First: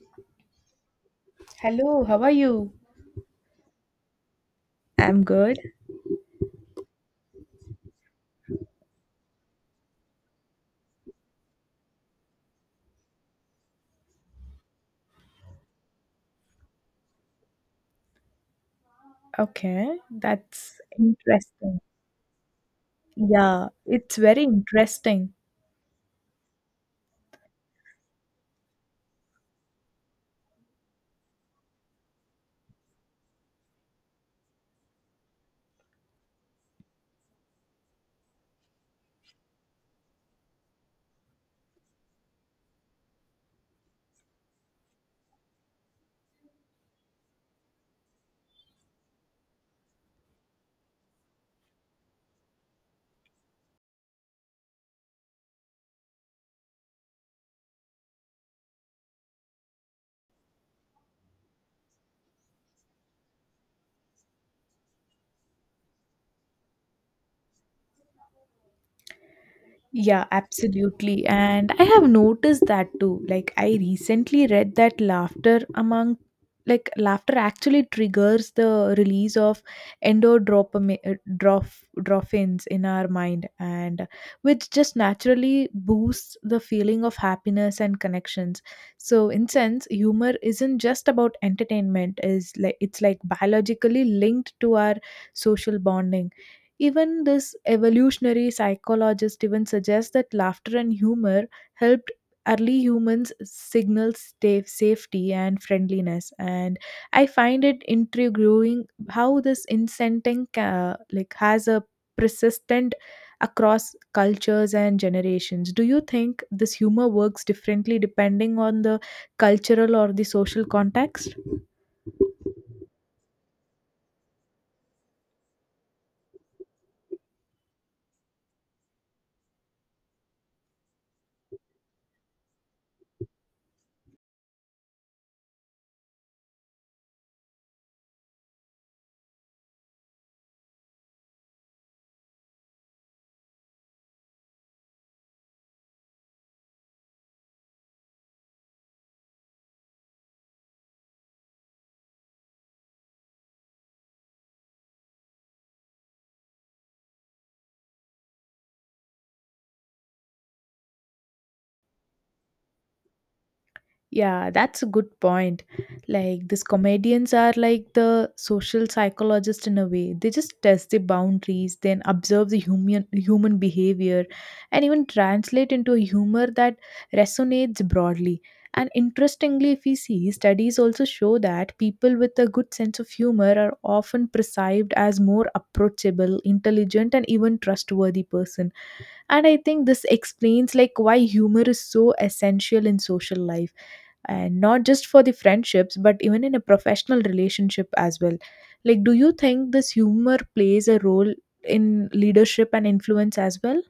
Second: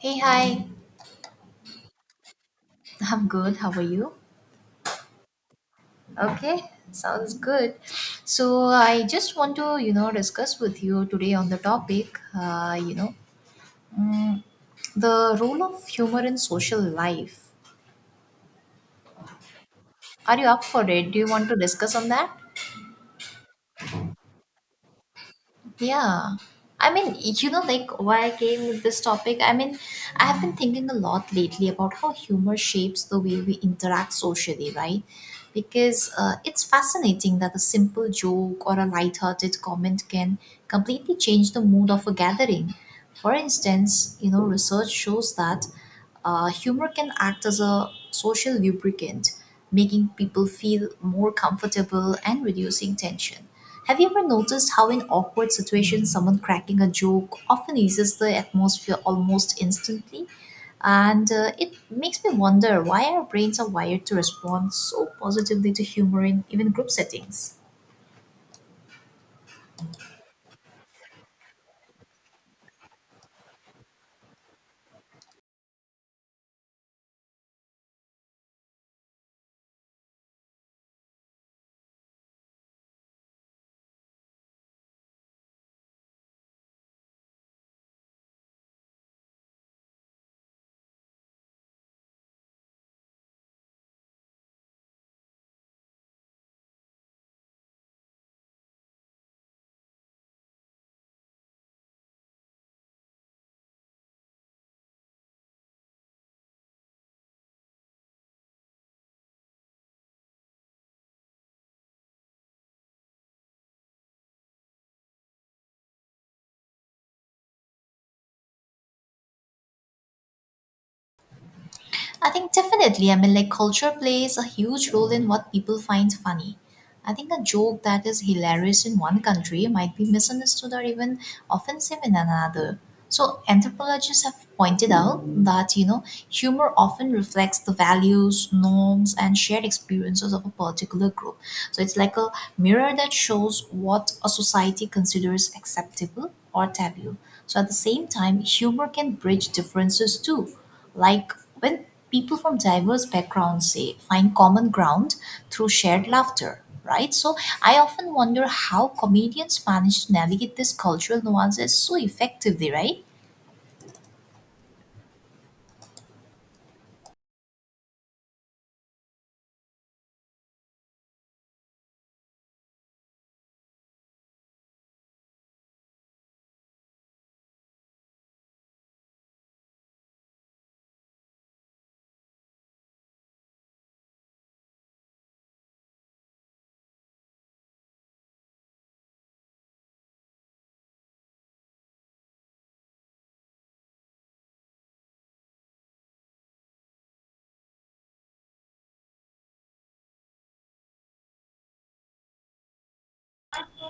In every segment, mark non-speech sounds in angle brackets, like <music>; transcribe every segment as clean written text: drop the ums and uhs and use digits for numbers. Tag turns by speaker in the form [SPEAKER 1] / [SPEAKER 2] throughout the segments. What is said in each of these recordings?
[SPEAKER 1] Hey, hi.
[SPEAKER 2] Hello, how are you?
[SPEAKER 1] I'm good. How are you?
[SPEAKER 2] I'm good.
[SPEAKER 1] Okay, sounds good. So I just want to, you know, discuss with you today on the topic, mm, the role of humor in social life.
[SPEAKER 2] Okay,
[SPEAKER 1] Are you up
[SPEAKER 2] that's
[SPEAKER 1] for it? Do you want to
[SPEAKER 2] interesting.
[SPEAKER 1] discuss on that?
[SPEAKER 2] Yeah, it's very interesting.
[SPEAKER 1] Yeah. I mean, you know, like why I came with this topic. I mean, I have been thinking a lot lately about how humor shapes the way we interact socially, right? Because it's fascinating that a simple joke or a lighthearted comment can completely change the mood of a gathering. For instance, you know, research shows that humor can act as a social lubricant, making people feel more comfortable and reducing tension. Have you ever noticed how, in awkward situations, someone cracking a joke often eases the atmosphere almost instantly? And it makes me wonder why our brains are wired to respond so positively to humor in even group settings.
[SPEAKER 2] Yeah, absolutely. And I have noticed that too. Like I recently read that laughter among laughter actually triggers the release of endorphins in our mind and which just naturally boosts the feeling of happiness and connections, so in sense humor isn't just about entertainment, is like it's like biologically linked to our social bonding. Even this evolutionary psychologist even suggests that laughter and humor helped early humans signal safety and friendliness. And I find it intriguing how this incenting, like, has a persistent across cultures and generations. Do you think this humor works differently depending on the cultural or the social context?
[SPEAKER 1] I think definitely. I mean, like culture plays a huge role in what people find funny. I think a joke that is hilarious in one country might be misunderstood or even offensive in another. So, anthropologists have pointed out that, you know, humor often reflects the values, norms, and shared experiences of a particular group. So, it's like a mirror that shows what a society considers acceptable or taboo. So, at the same time, humor can bridge differences too, like when people from diverse backgrounds say find common ground through shared laughter, right? So I often wonder how comedians manage to navigate these cultural nuances so effectively, right?
[SPEAKER 2] Yeah, that's a good point. Like, these comedians are like the social psychologist in a way. They just test the boundaries, then observe the human behavior, and even translate into a humor that resonates broadly. And interestingly, if we see, studies also show that people with a good sense of humor are often perceived as more approachable, intelligent, and even trustworthy person. And I think this explains like why humor is so essential in social life, and not just for the friendships but even in a professional relationship as well. Like, do you think this humor plays a role in leadership and influence as well?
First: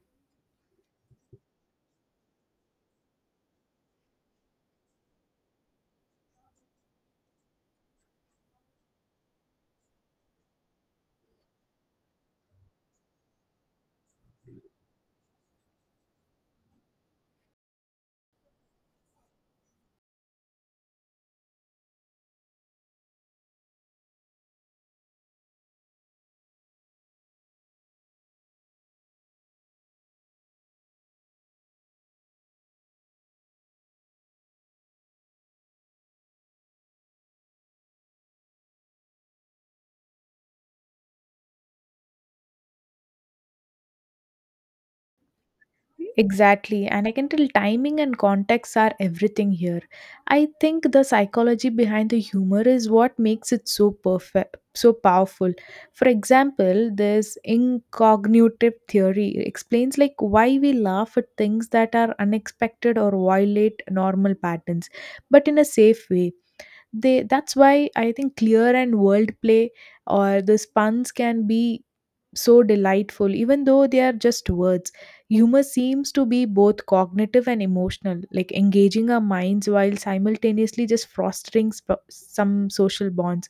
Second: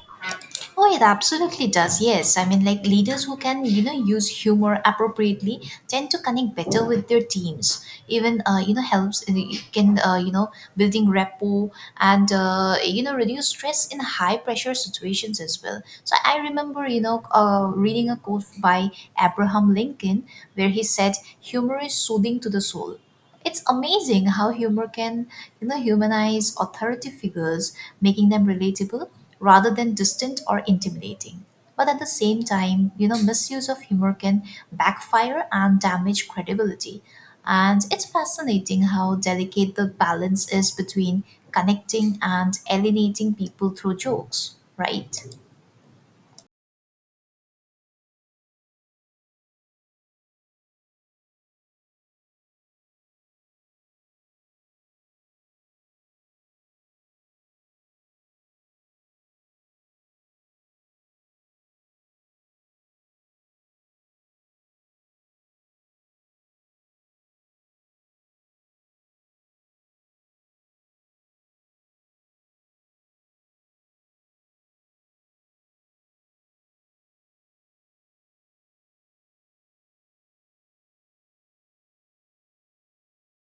[SPEAKER 1] Oh, it absolutely does. Yes. I mean, like leaders who can, you know, use humor appropriately tend to connect better with their teams. Even, you know, it can, you know, building rapport and, you know, reduce stress in high pressure situations as well. So I remember, you know, reading a quote by Abraham Lincoln where he said, humor is soothing to the soul. It's amazing how humor can, you know, humanize authority figures, making them relatable rather than distant or intimidating. But at the same time, you know, misuse of humor can backfire and damage credibility. And it's fascinating how delicate the balance is between connecting and alienating people through jokes, right?
[SPEAKER 2] Exactly, and I can tell timing and context are everything here. I think the psychology behind the humor is what makes it so perfect, so powerful. For example, this incognitive theory explains like why we laugh at things that are unexpected or violate normal patterns, but in a safe way. They that's why I think clear and world play or the puns can be so delightful, even though they are just words. Humor seems to be both cognitive and emotional, like engaging our minds while simultaneously just fostering some social bonds.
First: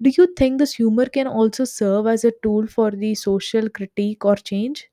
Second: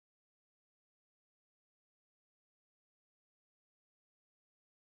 [SPEAKER 2] Do you think this humor can also serve as a tool for the social critique or change?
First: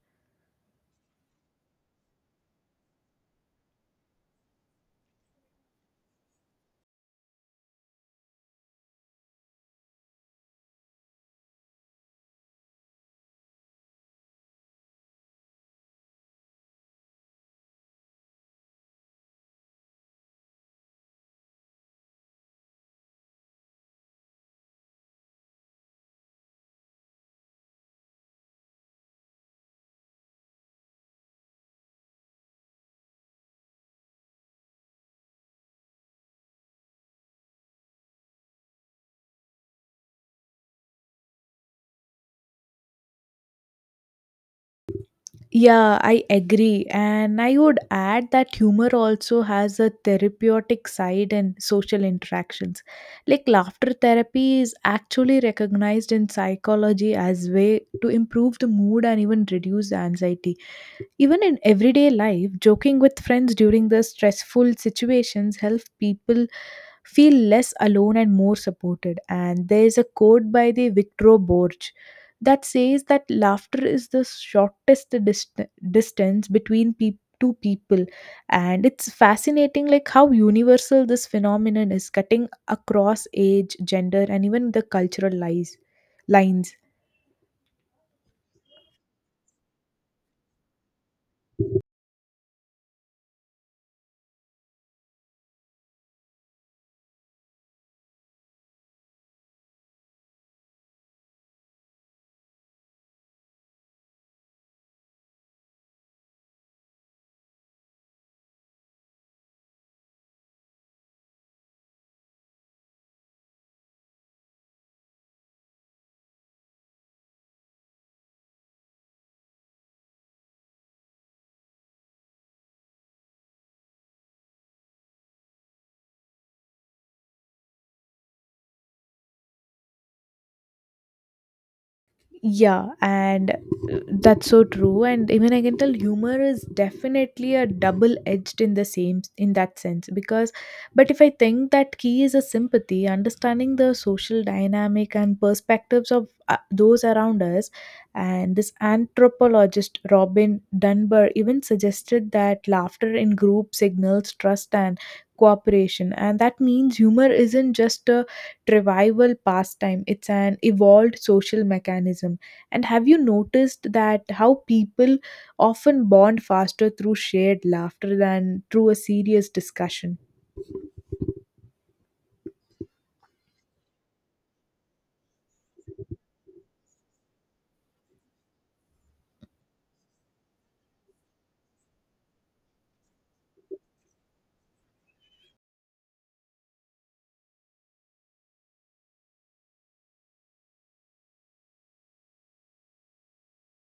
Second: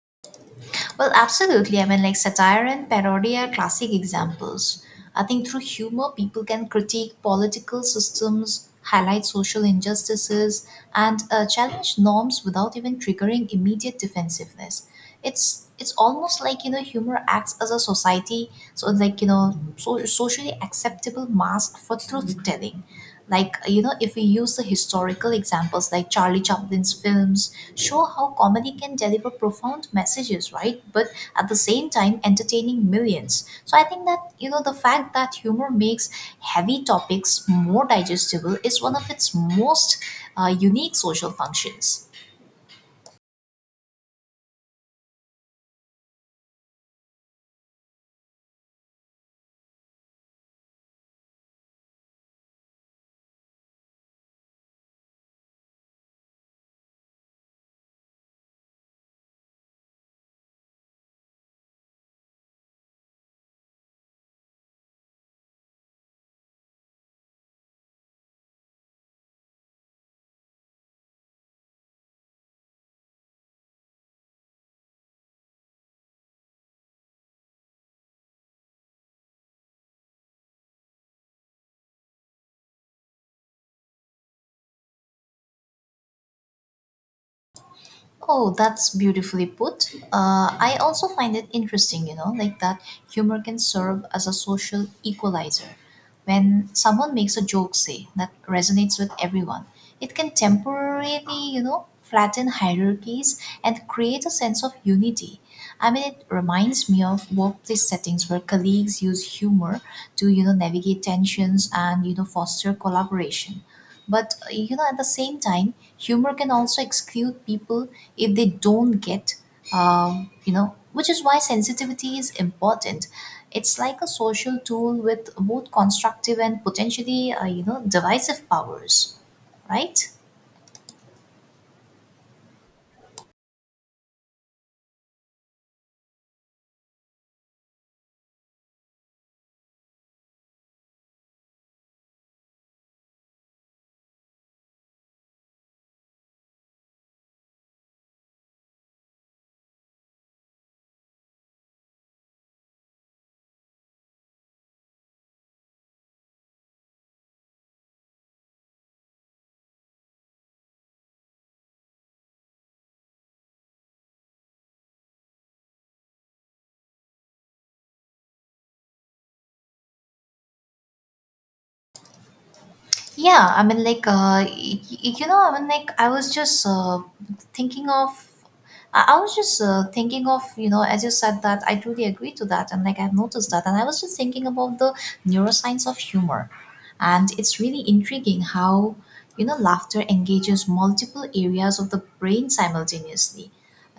[SPEAKER 1] Well, absolutely. I mean, like satire and parody are classic examples. I think through humor, people can critique political systems, highlight social injustices, and challenge norms without even triggering immediate defensiveness. It's almost like, you know, humor acts as a society, so like, you know, so socially acceptable mask for truth telling. Like, you know, if we use the historical examples like Charlie Chaplin's films show how comedy can deliver profound messages, right? But at the same time, entertaining millions. So I think that, you know, the fact that humor makes heavy topics more digestible is one of its most unique social functions.
[SPEAKER 2] Yeah, I agree. And I would add that humor also has a therapeutic side in social interactions. Like laughter therapy is actually recognized in psychology as way to improve the mood and even reduce anxiety. Even in everyday life, joking with friends during the stressful situations help people feel less alone and more supported. And there is a quote by the Victor Borge that says that laughter is the shortest distance between peop two people, and it's fascinating like how universal this phenomenon is, cutting across age, gender, and even the cultural lies lines.
[SPEAKER 1] Oh, that's beautifully put. I also find it interesting, you know, like that humor can serve as a social equalizer. When someone makes a joke, say, that resonates with everyone, it can temporarily, you know, flatten hierarchies and create a sense of unity. I mean, it reminds me of workplace settings where colleagues use humor to, you know, navigate tensions and, you know, foster collaboration. But you know, at the same time, humor can also exclude people if they don't get, you know, which is why sensitivity is important. It's like a social tool with both constructive and potentially, you know, divisive powers, right?
[SPEAKER 2] Yeah, and that's so true. And even I can tell humor is definitely a double edged in the same in that sense because, but if I think that key is a sympathy, understanding the social dynamic and perspectives of those around us, and this anthropologist Robin Dunbar even suggested that laughter in group signals trust and cooperation, and that means humor isn't just a revival pastime. It's an evolved social mechanism. And have you noticed that how people often bond faster through shared laughter than through a serious discussion?
[SPEAKER 1] Yeah, I mean, like, you know, I mean, like, thinking of, I was just thinking of, you know, as you said that, I truly agree to that. And, like, I've noticed that. And I was just thinking about the neuroscience of humor. And it's really intriguing how, you know, laughter engages multiple areas of the brain simultaneously.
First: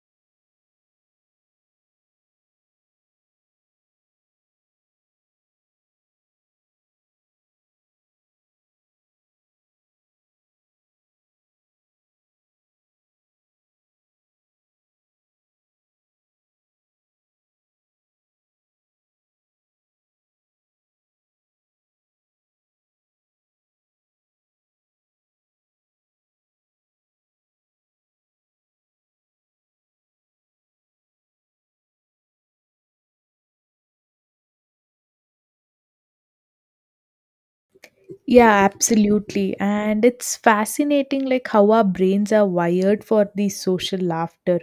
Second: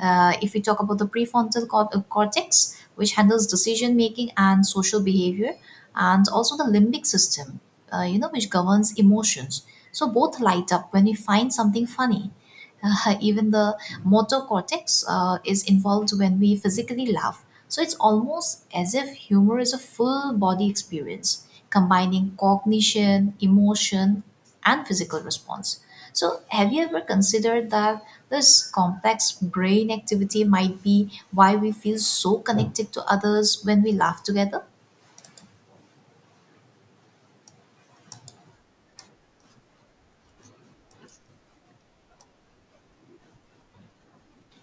[SPEAKER 1] If we talk about the cortex, which handles decision making and social behavior, and also the limbic system you know, which governs emotions. So both light up when we find something funny. <laughs> Even the motor cortex is involved when we physically laugh. So it's almost as if humor is a full body experience, combining cognition, emotion, and physical response. So, have you ever considered that this complex brain activity might be why we feel so connected to others when we laugh together?
[SPEAKER 2] Yeah, absolutely. And it's fascinating like how our brains are wired for the social laughter.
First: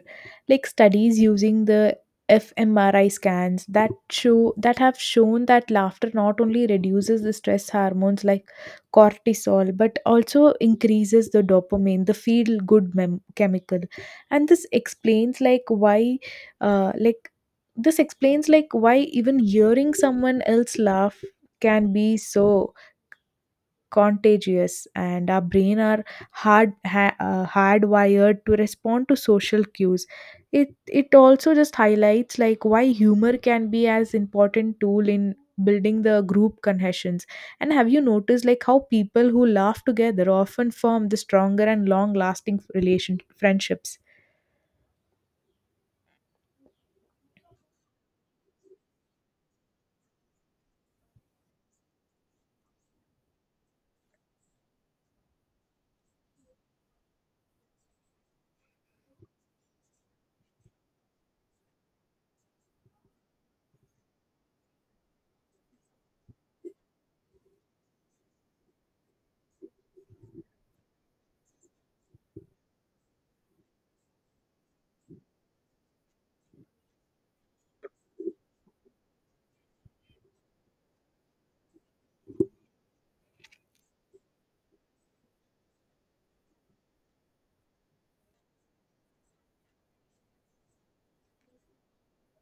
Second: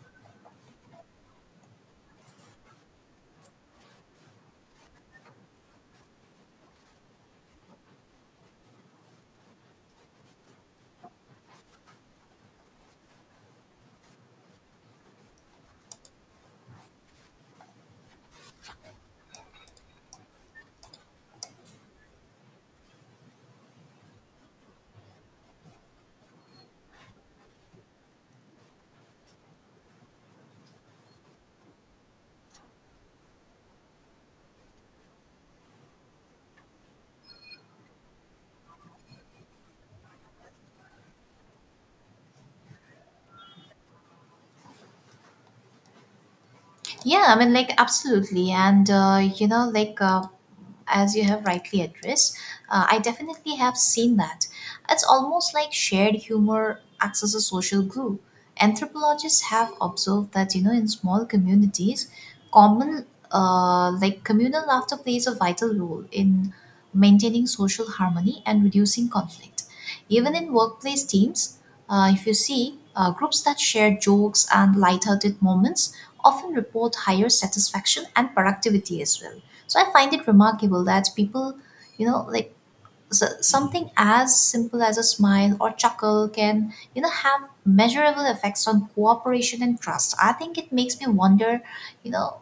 [SPEAKER 2] Like studies using the fMRI scans that show that have shown that laughter not only reduces the stress hormones like cortisol but also increases the dopamine, the feel good chemical. And this explains like why like This explains like why even hearing someone else laugh can be so contagious, and our brain are hardwired to respond to social cues. it it also just highlights like why humor can be as important tool in building the group cohesions. And have you noticed like how people who laugh together often form the stronger and long lasting relation friendships?
[SPEAKER 1] Yeah, I mean, like, absolutely. And, you know, like, as you have rightly addressed, I definitely have seen that. It's almost like shared humor acts as a social glue. Anthropologists have observed that, you know, in small communities, common like communal laughter plays a vital role in maintaining social harmony and reducing conflict. Even in workplace teams, if you see groups that share jokes and lighthearted moments often report higher satisfaction and productivity as well. So I find it remarkable that people, you know, like, something as simple as a smile or chuckle can, you know, have measurable effects on cooperation and trust. I think it makes me wonder, you know,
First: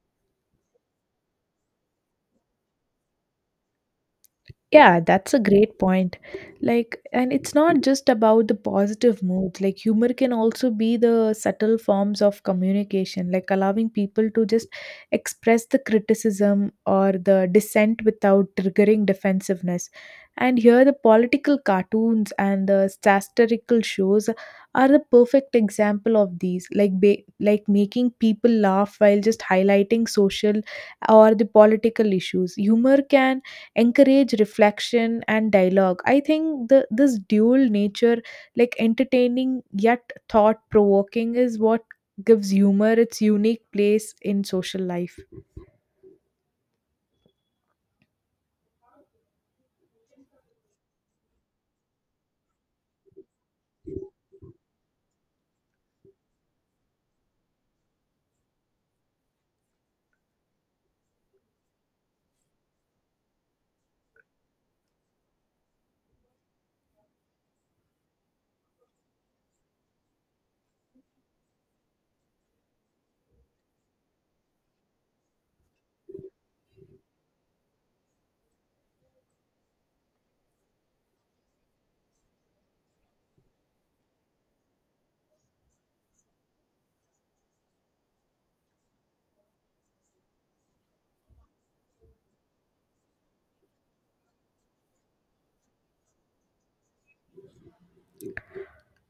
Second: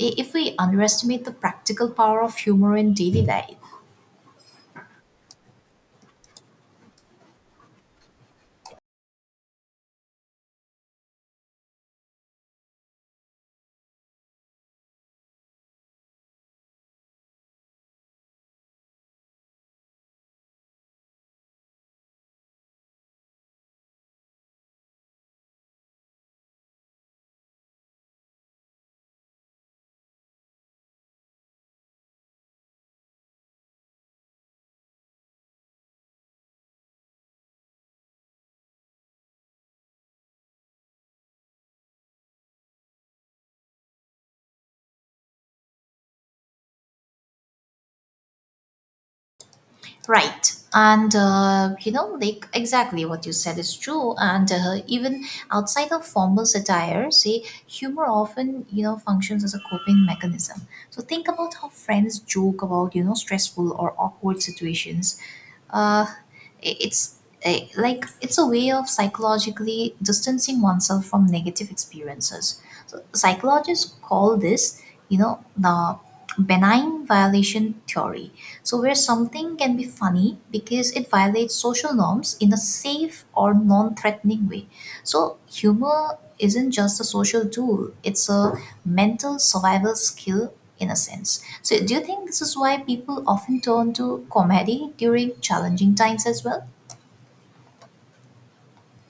[SPEAKER 1] if we underestimate the practical power of humor in daily life.
[SPEAKER 2] Yeah, that's a great point. Like, and it's not just about the positive mood. Like, humor can also be the subtle forms of communication, like allowing people to just express the criticism or the dissent without triggering defensiveness. And here, the political cartoons and the satirical shows are the perfect example of these, like making people laugh while just highlighting social or the political issues. Humor can encourage reflection and dialogue. I think the this dual nature, like entertaining yet thought provoking, is what gives humor its unique place in social life.
[SPEAKER 1] Right. And, you know, like exactly what you said is true. And even outside of formal satire, say, humor often, you know, functions as a coping mechanism. So think about how friends joke about, you know, stressful or awkward situations. Uh, I- it's eh, like it's a way of psychologically distancing oneself from negative experiences. So psychologists call this, you know, the benign violation theory, so, where something can be funny because it violates social norms in a safe or non threatening way. So, humor isn't just a social tool, it's a mental survival skill in a sense. So, do you think this is why people often turn to comedy during challenging times as well?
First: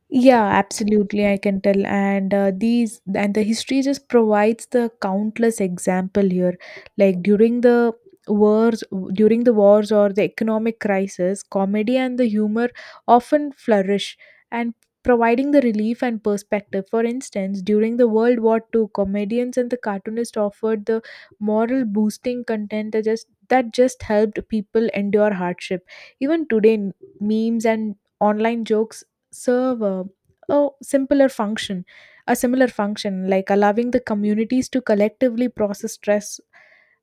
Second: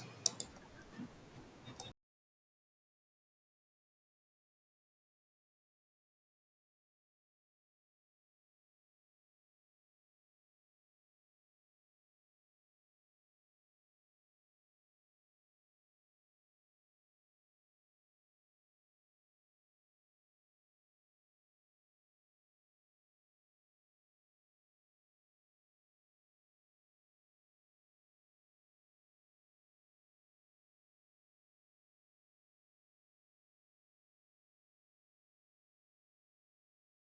[SPEAKER 2] Yeah, absolutely, I can tell. And these and the history just provides the countless example here. Like during the wars, during the wars or the economic crisis, comedy and the humor often flourish, and providing the relief and perspective. For instance, during the World War II, comedians and the cartoonists offered the moral boosting content that just helped people endure hardship. Even today, memes and online jokes serve a simpler function a similar function, like allowing the communities to collectively process stress.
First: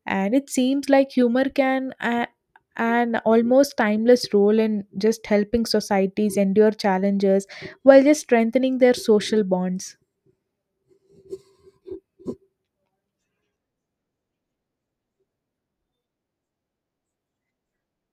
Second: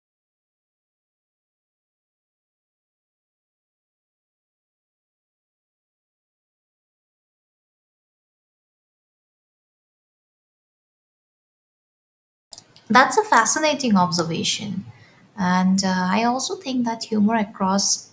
[SPEAKER 2] And it seems like humor can, an almost timeless role in just helping societies endure challenges while just strengthening their social bonds.
[SPEAKER 1] That's a fascinating observation. And I also think that humor across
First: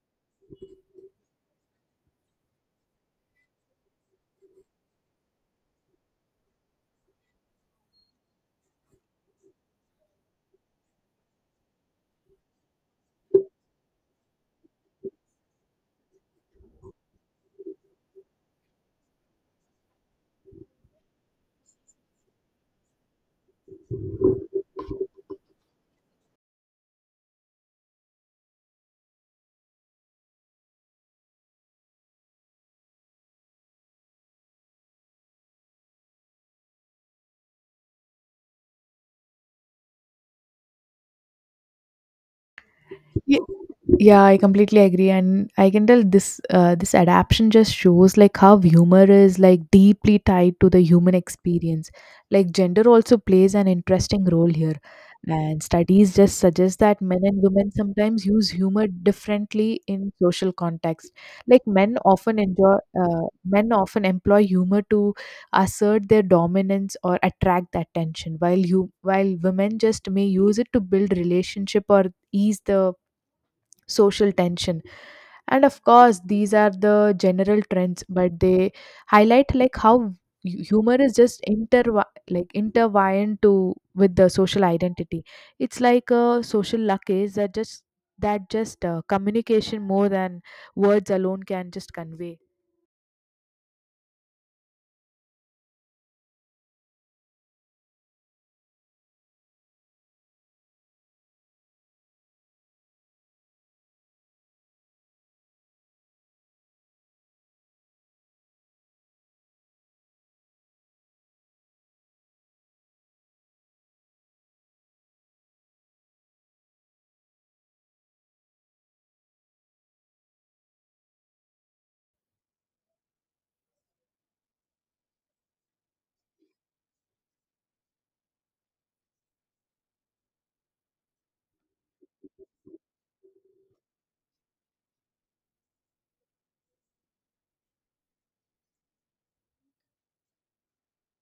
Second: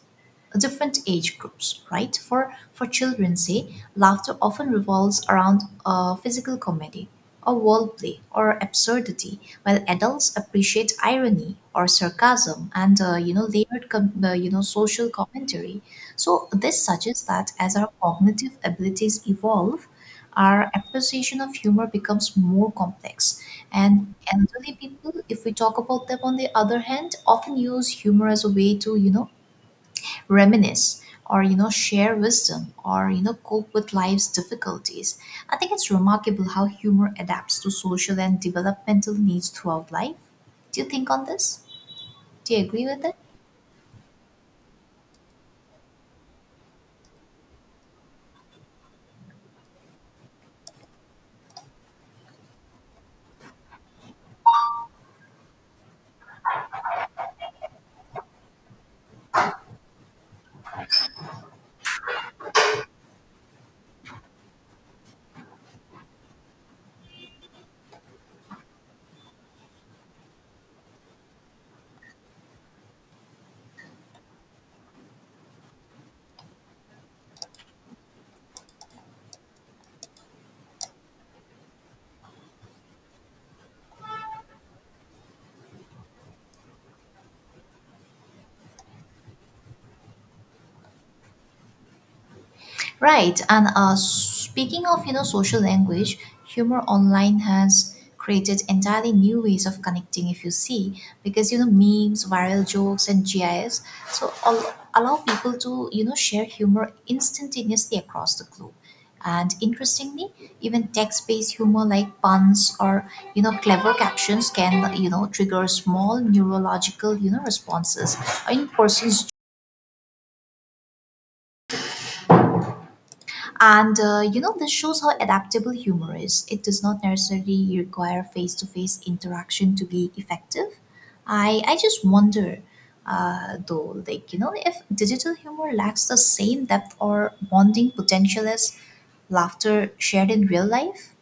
[SPEAKER 1] different age groups, right? For children, say, laughter often revolves around physical comedy, or wordplay, or absurdity, while adults appreciate irony or sarcasm and you know, you know, social commentary. So this suggests that as our cognitive abilities evolve, our appreciation of humor becomes more complex. And elderly people, if we talk about them on the other hand, often use humor as a way to, you know, reminisce, or you know, share wisdom, or you know, cope with life's difficulties. I think it's remarkable how humor adapts to social and developmental needs throughout life. Do you think on this? Do you agree with it?
[SPEAKER 2] Ye- Yeah, I completely agree, and I can tell this, this adaptation just shows like how humor is like deeply tied to the human experience. Like gender also plays an interesting role here, and studies just suggest that men and women sometimes use humor differently in social context. Like men often enjoy uh, Men often employ humor to assert their dominance or attract the attention, while you while women just may use it to build relationship or ease the social tension. And of course these are the general trends, but they highlight like humor is just intertwined to with the social identity. It's like a social luggage that just, communication more than words alone can just convey.
[SPEAKER 1] Right, and speaking of, you know, social language, humor online has created entirely new ways of connecting. If you see, because you know, memes, viral jokes, and GIFs, so all, allow people to, you know, share humor instantaneously across the globe. And interestingly, even text-based humor like puns or you know, clever captions can, you know, trigger small neurological, you know, responses in persons. And you know, this shows how adaptable humor is. It does not necessarily require face to face interaction to be effective. I just wonder, though, like, you know, if digital humor lacks the same depth or bonding potential as laughter shared in real life.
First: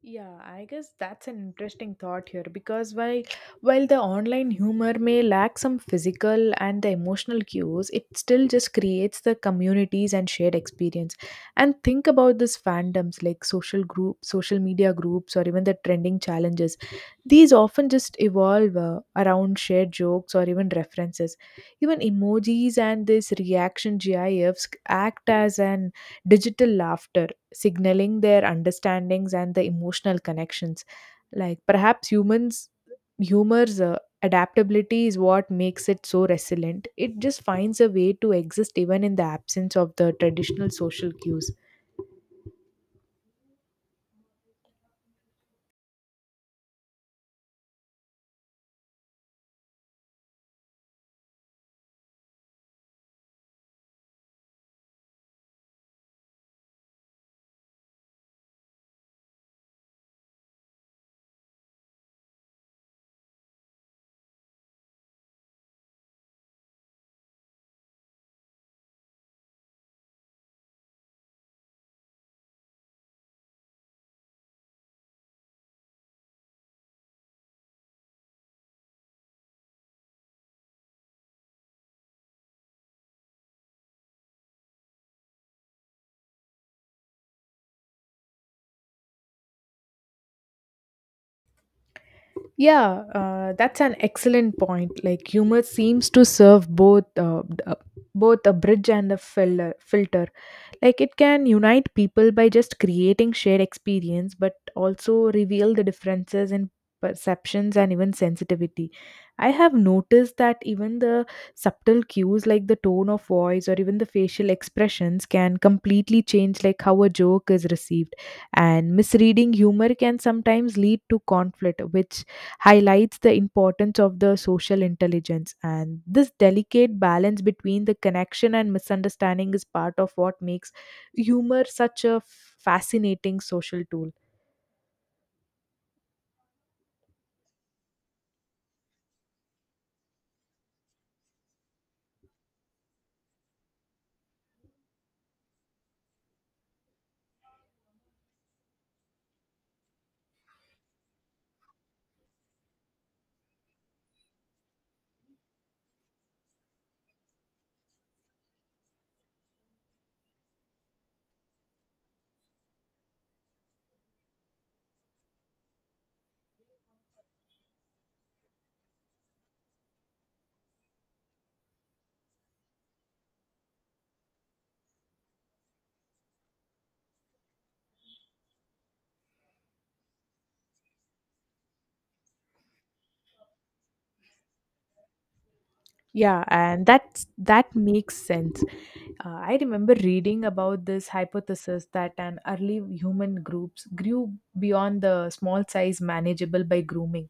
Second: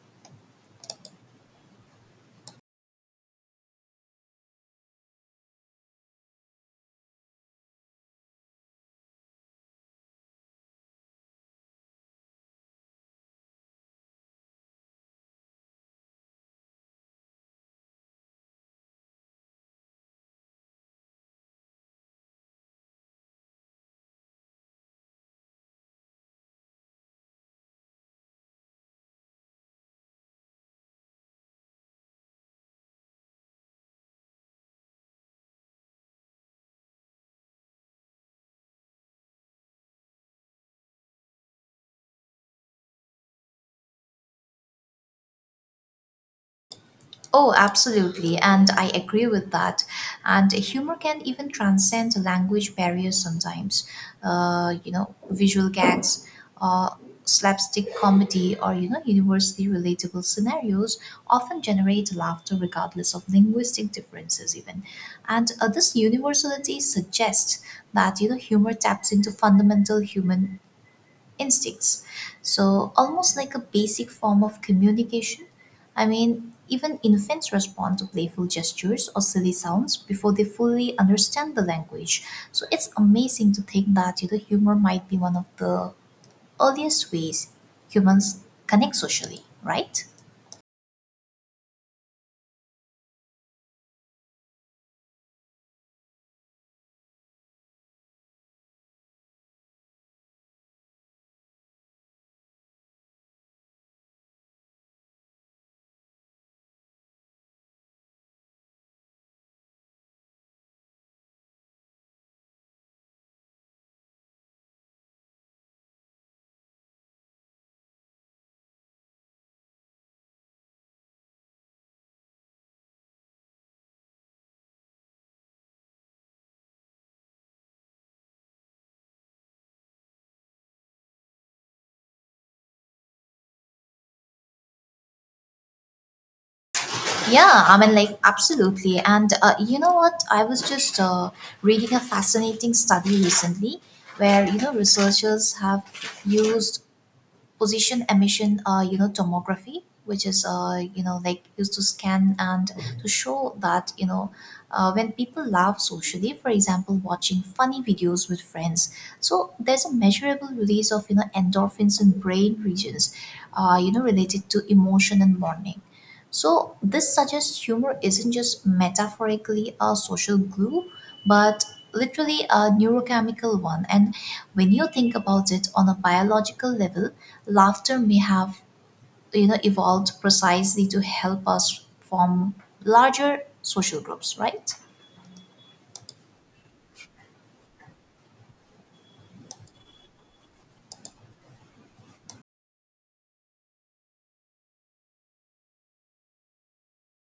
[SPEAKER 2] Yeah, I guess that's an interesting thought here because while the online humor may lack some physical and the emotional cues, it still just creates the communities and shared experience. And think about this fandoms, like social group, social media groups, or even the trending challenges. These often just evolve around shared jokes or even references. Even emojis and this reaction GIFs act as an digital laughter, signaling their understandings and the emotional connections. Like perhaps humans, humor's adaptability is what makes it so resilient. It just finds a way to exist even in the absence of the traditional social cues.
[SPEAKER 1] Oh, absolutely. And I agree with that. And humor can even transcend language barriers sometimes. You know, visual gags, uh, slapstick comedy, or, you know, universally relatable scenarios often generate laughter regardless of linguistic differences, even. And this universality suggests that, you know, humor taps into fundamental human instincts. So, almost like a basic form of communication. I mean, even infants respond to playful gestures or silly sounds before they fully understand the language. So, it's amazing to think that, you know, humor might be one of the earliest ways humans connect socially, right?
[SPEAKER 2] Yeah, that's an excellent point. Like humor seems to serve both a bridge and a filter, like it can unite people by just creating shared experience but also reveal the differences in perceptions and even sensitivity. I have noticed that even the subtle cues like the tone of voice or even the facial expressions can completely change like how a joke is received, and misreading humor can sometimes lead to conflict, which highlights the importance of the social intelligence. And this delicate balance between the connection and misunderstanding is part of what makes humor such a fascinating social tool.
[SPEAKER 1] Yeah, I mean, like, absolutely. And you know what? I was just reading a fascinating study recently where, you know, researchers have used position emission you know, tomography, which is you know, like used to scan and to show that, you know, when people laugh socially, for example watching funny videos with friends, so there's a measurable release of, you know, endorphins in brain regions you know, related to emotion and mourning. So, this suggests humor isn't just metaphorically a social glue, but literally a neurochemical one. And when you think about it on a biological level, laughter may have, you know, evolved precisely to help us form larger social groups, right?
[SPEAKER 2] Yeah, and that makes sense. I remember reading about this hypothesis that an early human groups grew beyond the small size manageable by grooming,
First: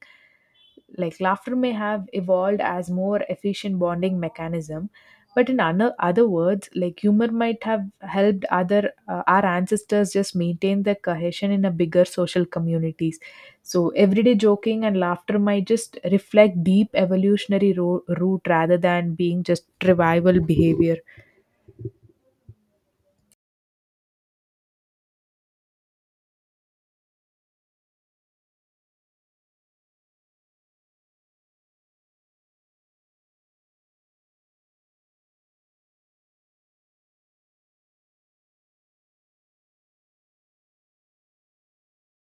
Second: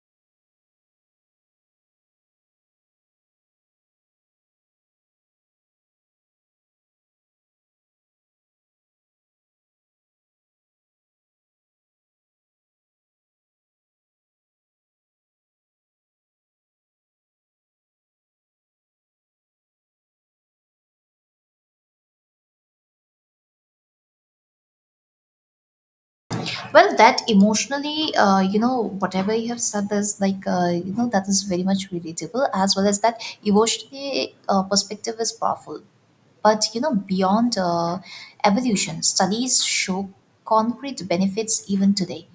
[SPEAKER 2] like laughter may have evolved as more efficient bonding mechanism. But in other words, like humor might have helped other, our ancestors just maintain their cohesion in a bigger social communities. So everyday joking and laughter might just reflect deep evolutionary root rather than being just revival behavior.
[SPEAKER 1] Well, that emotionally, you know, whatever you have said is like, you know, that is very much relatable, as well as that emotionally perspective is powerful. But you know, beyond evolution, studies show concrete benefits even today.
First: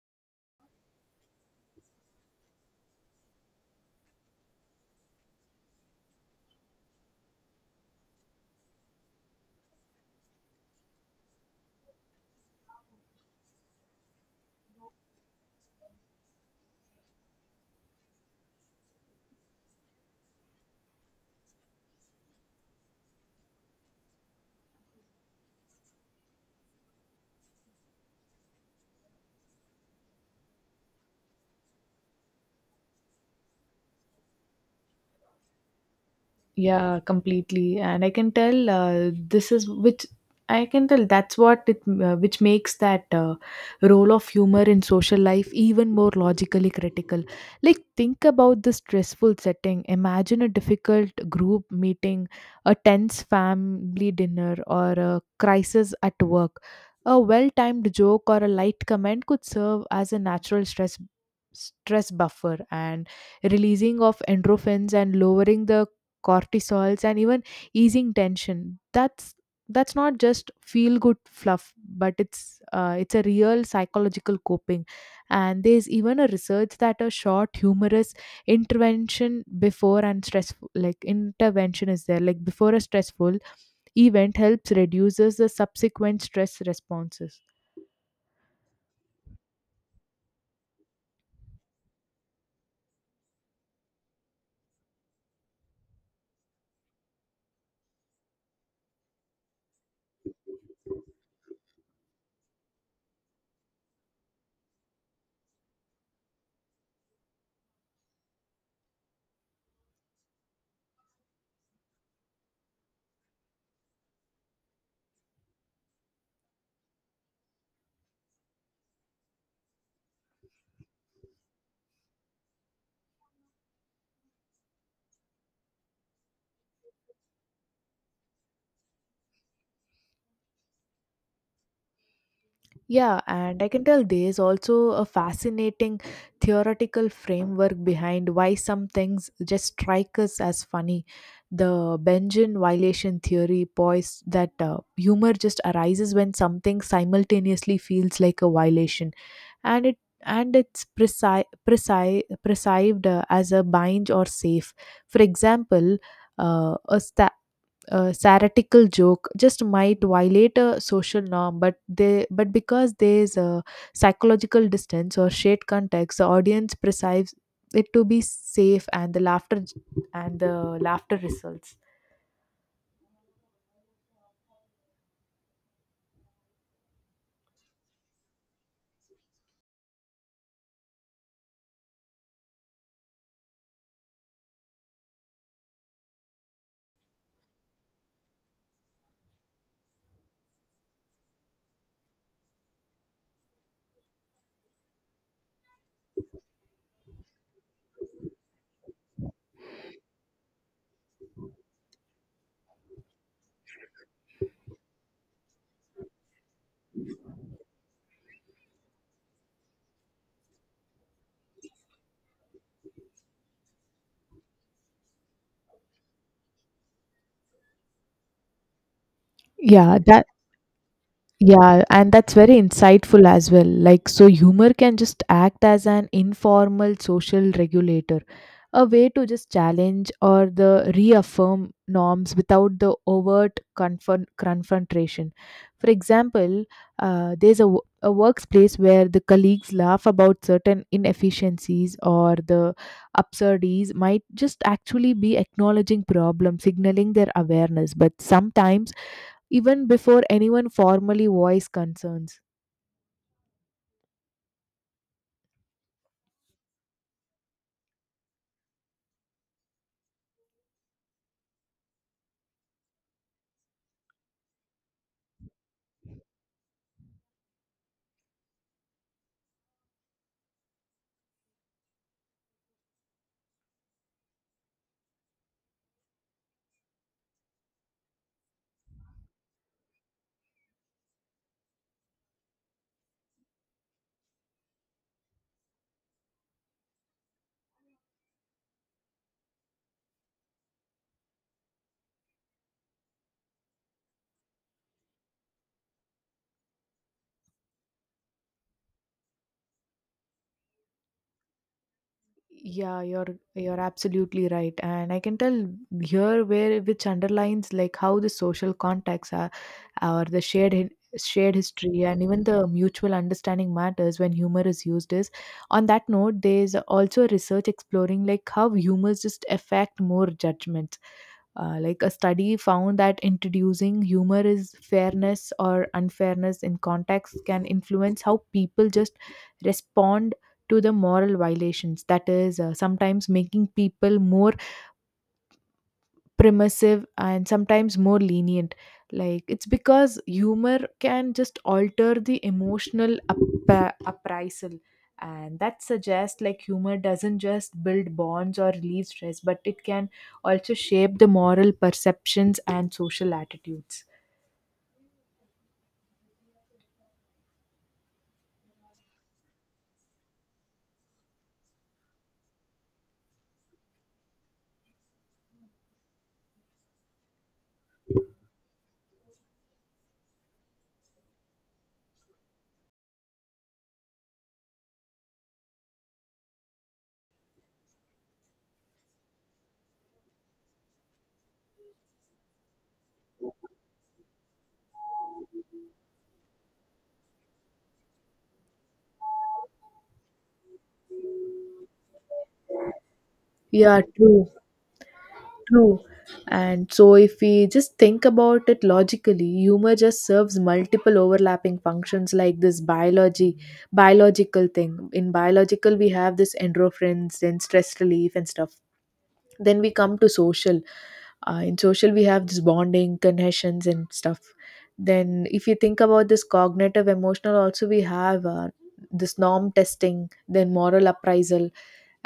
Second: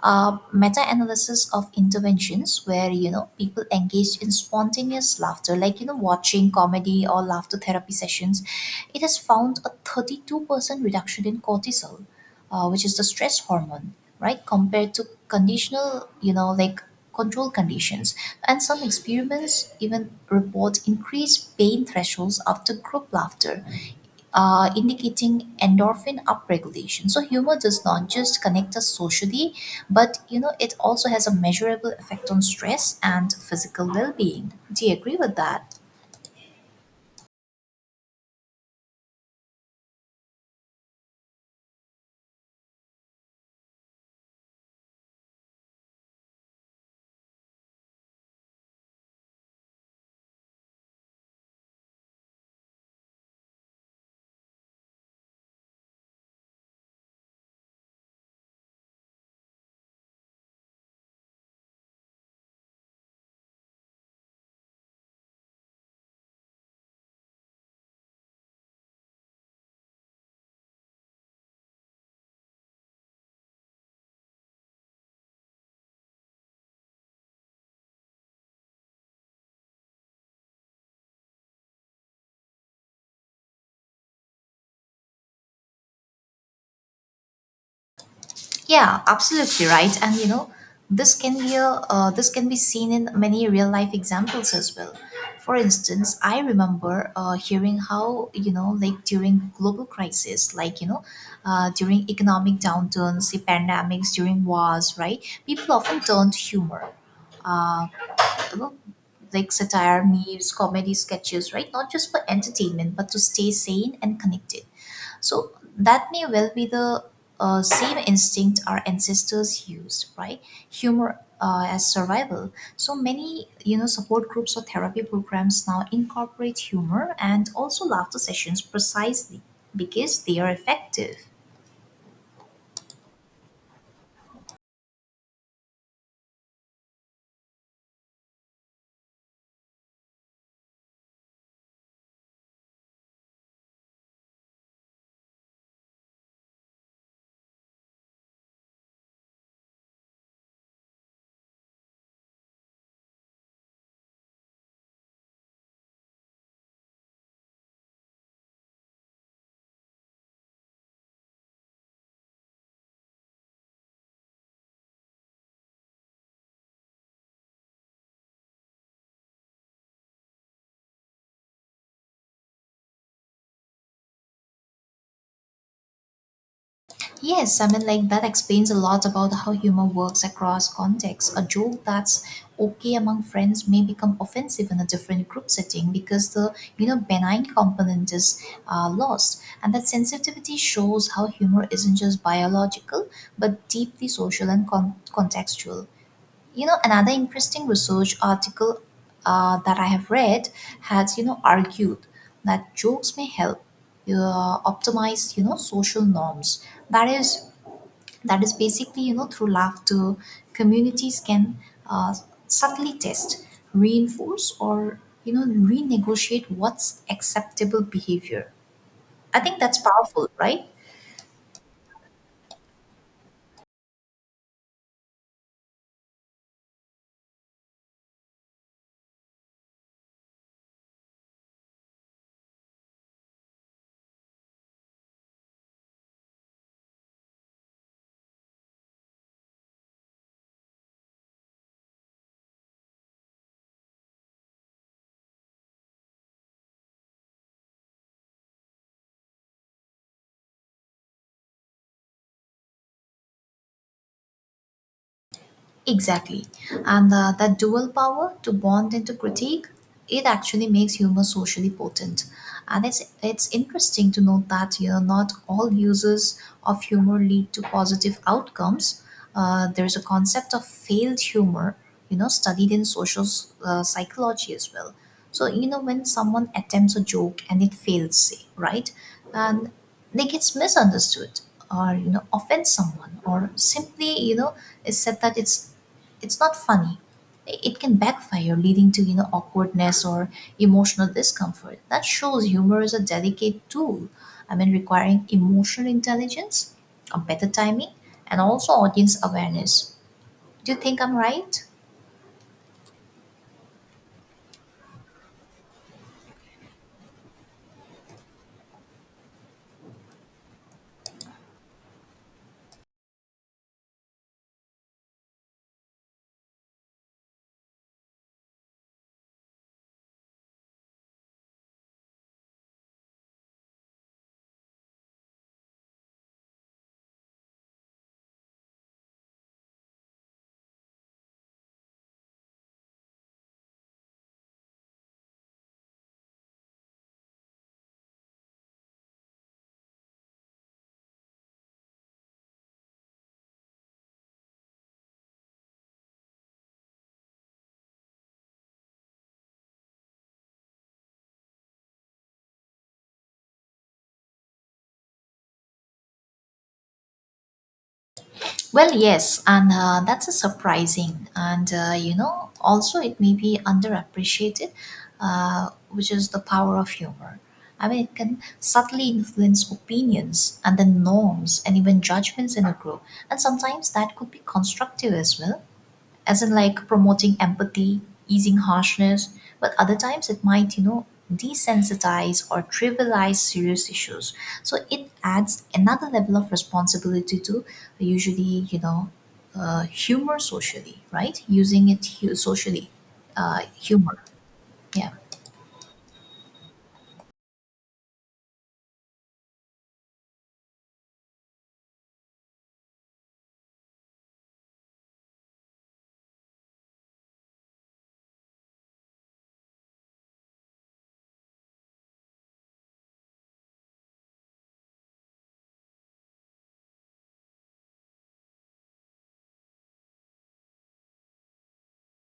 [SPEAKER 1] Meta-analysis of interventions where people engaged in spontaneous laughter, like watching comedy or laughter therapy sessions, it has found a 32% reduction in cortisol, which is the stress hormone, right, compared to conditional, like control conditions, and some experiments even report increased pain thresholds after group laughter, indicating endorphin upregulation. So humor does not just connect us socially, but it also has a measurable effect on stress and physical well-being. Do you agree with that?
[SPEAKER 2] Yeah, completely. And I can tell this is which I can tell that's what it, which makes that, role of humor in social life even more logically critical. Like think about the stressful setting. Imagine a difficult group meeting, a tense family dinner, or a crisis at work. A well-timed joke or a light comment could serve as a natural stress buffer, and releasing of endorphins and lowering the cortisols and even easing tension. That's not just feel good fluff, but it's a real psychological coping. And there's even a research that a short humorous intervention is there like before a stressful event helps reduces the subsequent stress responses.
[SPEAKER 1] Yeah, absolutely right. And this can this can be seen in many real life examples as well. For instance, I remember hearing how like during global crisis, during economic downturns, the pandemics, during wars, right? People often turn to humor. You know, like satire, memes, comedy sketches, right? Not just for entertainment, but to stay sane and connected. So that may well be the same instinct our ancestors used, right? Humor as survival. So many, support groups or therapy programs now incorporate humor and also laughter sessions precisely because they are effective.
[SPEAKER 2] Yeah, and I can tell there's also a fascinating theoretical framework behind why some things just strike us as funny. The Benjamin violation theory posits that, humor just arises when something simultaneously feels like a violation and it and it's perceived, as a bind or safe. For example, uh, a, sta- satirical joke just might violate a social norm, but they but because there's a psychological distance or shared context, the audience perceives it to be safe and the laughter results.
[SPEAKER 1] Yes, I mean, like that explains a lot about how humor works across contexts. A joke that's okay among friends may become offensive in a different group setting because the benign component is lost, and that sensitivity shows how humor isn't just biological but deeply social and contextual. You know, another interesting research article that I have read has argued that jokes may help optimize social norms that is that is basically through laughter communities can uh, subtly test, reinforce, or renegotiate what's acceptable behavior. I think that's
[SPEAKER 2] yeah that
[SPEAKER 1] powerful, right?
[SPEAKER 2] Yeah, and that's very insightful as well. Like, so humor can just act as an informal social regulator, a way to just challenge or the reaffirm norms without the overt confrontation. For example, there's a, a workplace where the colleagues laugh about certain inefficiencies or the absurdities might just actually be acknowledging problems, signaling their awareness. But sometimes even before anyone formally voiced concerns.
[SPEAKER 1] Exactly. And that dual power to bond and to critique, it actually makes humor socially potent. And it's interesting to note that not all uses of humor lead to positive outcomes. There's a concept of failed humor, you know, studied in social psychology as well. So, you know, when someone attempts a joke and it fails, say, right? And they gets misunderstood or, you know, offend someone or simply, you know, is said that it's not funny. It can backfire, leading to awkwardness or emotional discomfort. That shows humor is a delicate tool. I mean, requiring emotional intelligence, a better timing, and also audience awareness. Do you think I'm right?
[SPEAKER 2] Yeah, you're absolutely right, and I can tell here where which underlines like how the social contacts are or the shared shared history and even the mutual understanding matters when humor is used is on that note. There's also research exploring like how humors just affect more judgments. Like a study found that introducing humor is fairness or unfairness in context can influence how people just respond to the moral violations, that is sometimes making people more permissive and sometimes more lenient, like it's because humor can just alter the emotional appraisal. And that suggests like humor doesn't just build bonds or relieve stress, but it can also shape the moral perceptions and social attitudes.
[SPEAKER 1] Well, yes, and that's a surprising, and you know, also it may be underappreciated, which is the power of humor. I mean, it can subtly influence opinions and then norms and even judgments in a group, and sometimes that could be constructive as well as in like promoting empathy, easing harshness, but other times it might, you know, desensitize or trivialize serious issues. So it adds another level of responsibility to usually, you know, humor socially, right? Using it socially,
[SPEAKER 2] Yeah,
[SPEAKER 1] humor.
[SPEAKER 2] true.
[SPEAKER 1] Yeah.
[SPEAKER 2] True. And so, if we just think about it logically, humor just serves multiple overlapping functions like this biological thing. In biological, we have this endorphins and stress relief and stuff. Then we come to social. In social, we have this bonding, connections, and stuff. Then, if you think about this cognitive, emotional, also we have this norm testing, then moral appraisal.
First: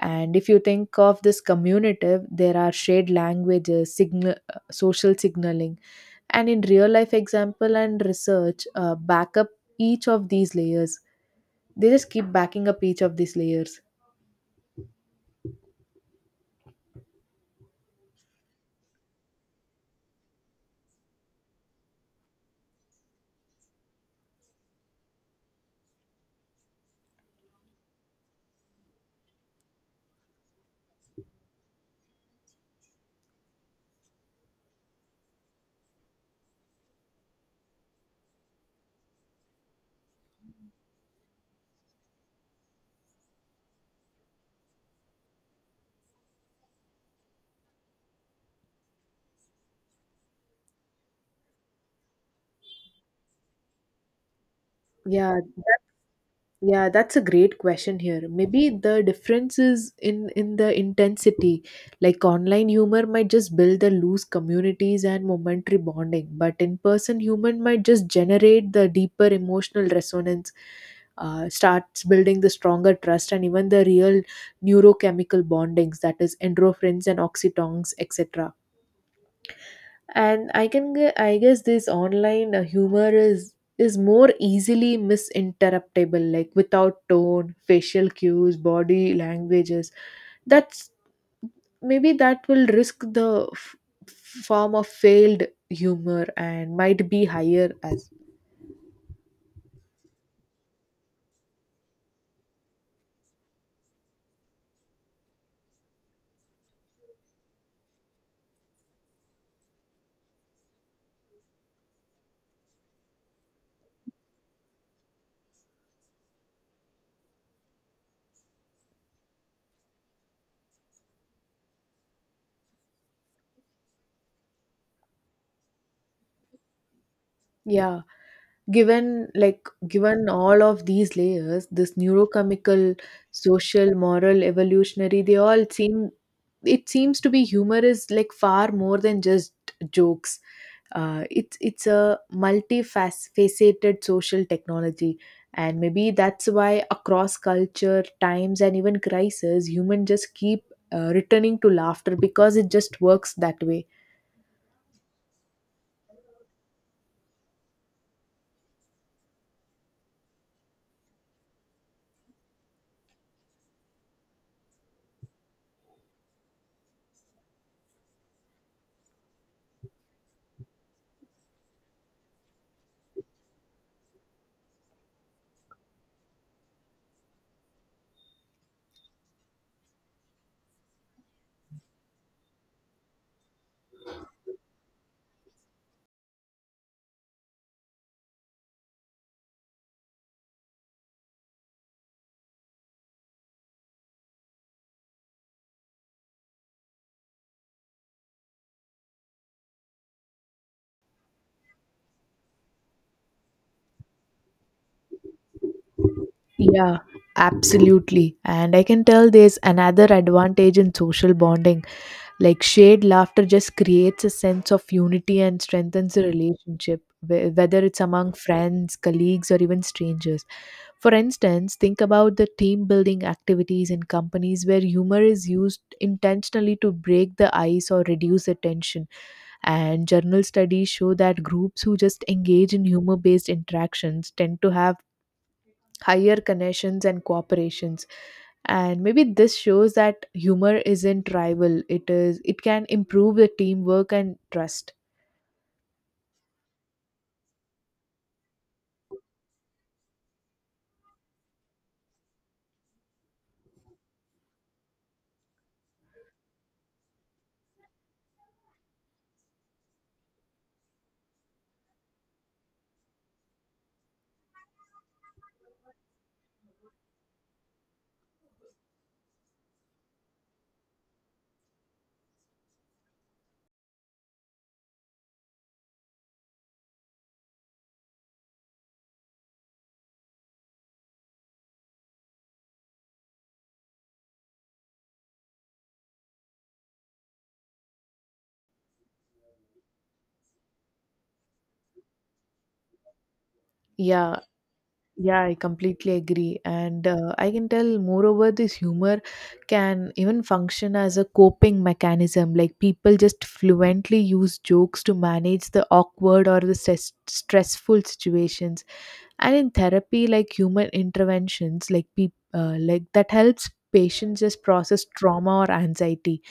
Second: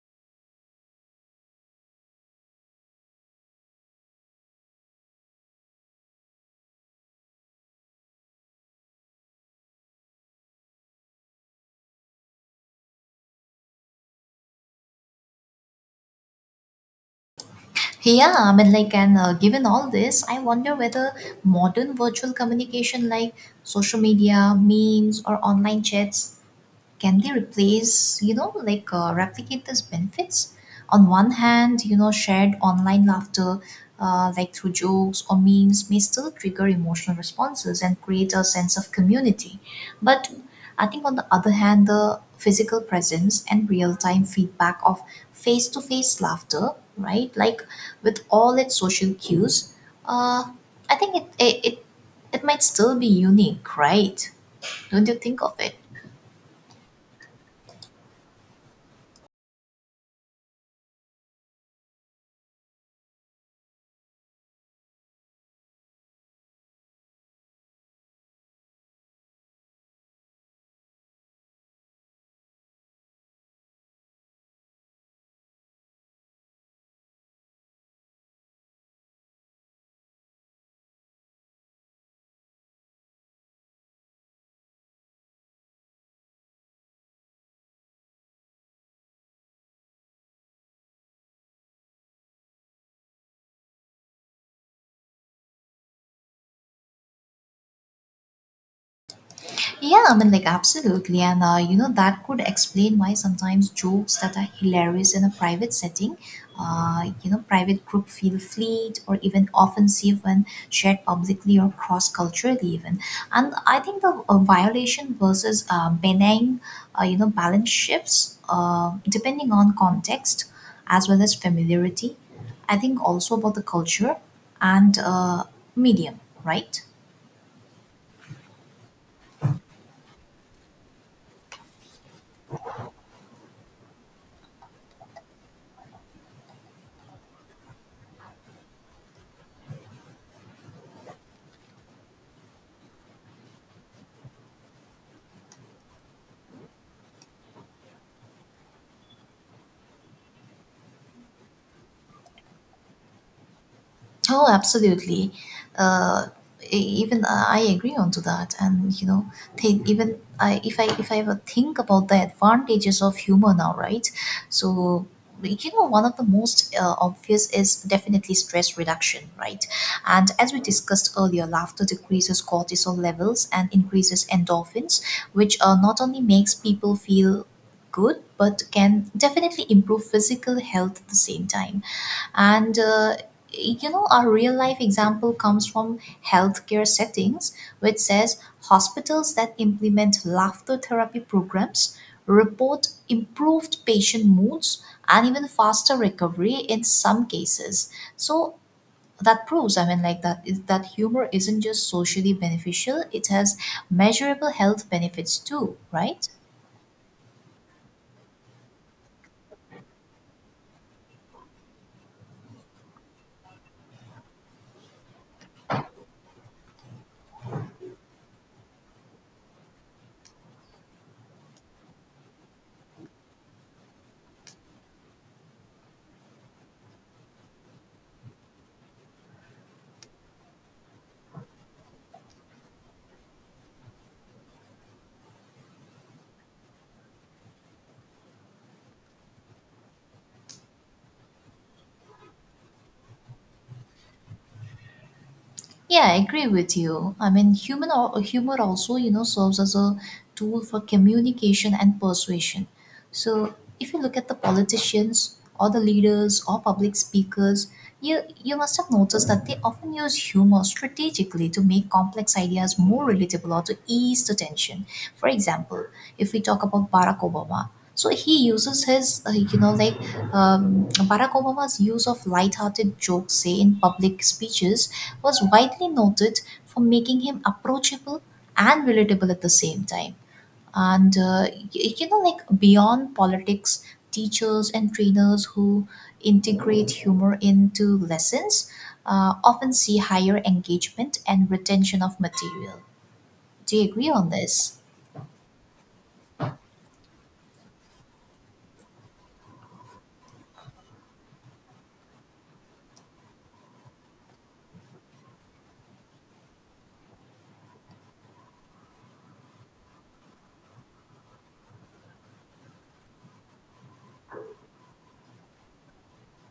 [SPEAKER 2] And if you think of this communitive, there are shared languages, signal, social signaling, and in real life example and research, back up each of these layers. They just keep backing up each of these layers.
[SPEAKER 1] Yeah, I mean, like, and given all this, I wonder whether modern virtual communication like social media, memes, or online chats, can they replace replicate those benefits? On one hand, shared online laughter, like through jokes or memes, may still trigger emotional responses and create a sense of community, but I think on the other hand, the physical presence and real-time feedback of face-to-face laughter, right, like with all its social cues, uh, I think it might still be unique, right? Don't you
[SPEAKER 2] Yeah.
[SPEAKER 1] think of it?
[SPEAKER 2] Yeah, that's a great question here. Maybe the difference is in the intensity. Like online humor might just build the loose communities and momentary bonding, but in person humor might just generate the deeper emotional resonance, starts building the stronger trust and even the real neurochemical bondings, that is endorphins and oxytons, etc. And I guess this online humor is more easily misinterruptable, like without tone, facial cues, body languages. That's maybe that will risk the form of failed humor, and might be higher as.
[SPEAKER 1] Yeah, I mean, like, absolutely. And, you know, that could explain why sometimes jokes that are hilarious in a private setting, you know, private group, feel fleet or even offensive when shared publicly or cross culturally, even. And I think the violation versus benign, you know, balance shifts depending on context as well as familiarity. I think also about the culture and medium, right?
[SPEAKER 2] Yeah, given all of these layers, this neurochemical, social, moral, evolutionary, they all seem, it seems to be humor is like far more than just jokes. It's a multifaceted social technology, and maybe that's why across culture, times, and even crises, human just keep returning to laughter because it just works that way.
[SPEAKER 1] Oh, absolutely. Uh, e- even I agree onto that, and you know, think even I if I if I ever think about the advantages of humor now, right? So one of the most obvious is definitely stress reduction, right? And as we discussed earlier, laughter decreases cortisol levels and increases endorphins, which not only makes people feel good but can definitely improve physical health at the same time. And you know, our real life example comes from healthcare settings, which says hospitals that implement laughter therapy programs report improved patient moods and even faster recovery in some cases. So that proves, I mean, like that is, that humor isn't just socially beneficial, it has measurable health benefits too, right?
[SPEAKER 2] Yeah, absolutely, and I can tell there's another advantage in social bonding. Like shared laughter just creates a sense of unity and strengthens the relationship, whether it's among friends, colleagues, or even strangers. For instance, think about the team building activities in companies where humor is used intentionally to break the ice or reduce the tension. And journal studies show that groups who just engage in humor based interactions tend to have higher connections and cooperations. And maybe this shows that humor isn't rival, it is, it can improve the teamwork and trust.
[SPEAKER 1] Yeah, I agree with you. I mean, humor also, you know, serves as a tool for communication and persuasion. So, if you look at the politicians or the leaders or public speakers, you must have noticed that they often use humor strategically to make complex ideas more relatable or to ease the tension. For example, if we talk about Barack Obama, so he uses his, Barack Obama's use of lighthearted jokes, say in public speeches, was widely noted for making him approachable and relatable at the same time. And you know, like beyond politics, teachers and trainers who integrate humor into lessons often see higher engagement and retention of material. Do you agree on
[SPEAKER 2] Yeah.
[SPEAKER 1] this?
[SPEAKER 2] Yeah, I completely agree, and I can tell moreover this humor can even function as a coping mechanism, like people just fluently use jokes to manage the awkward or the stressful situations. And in therapy, like human interventions like peop like that helps patients just process trauma or anxiety.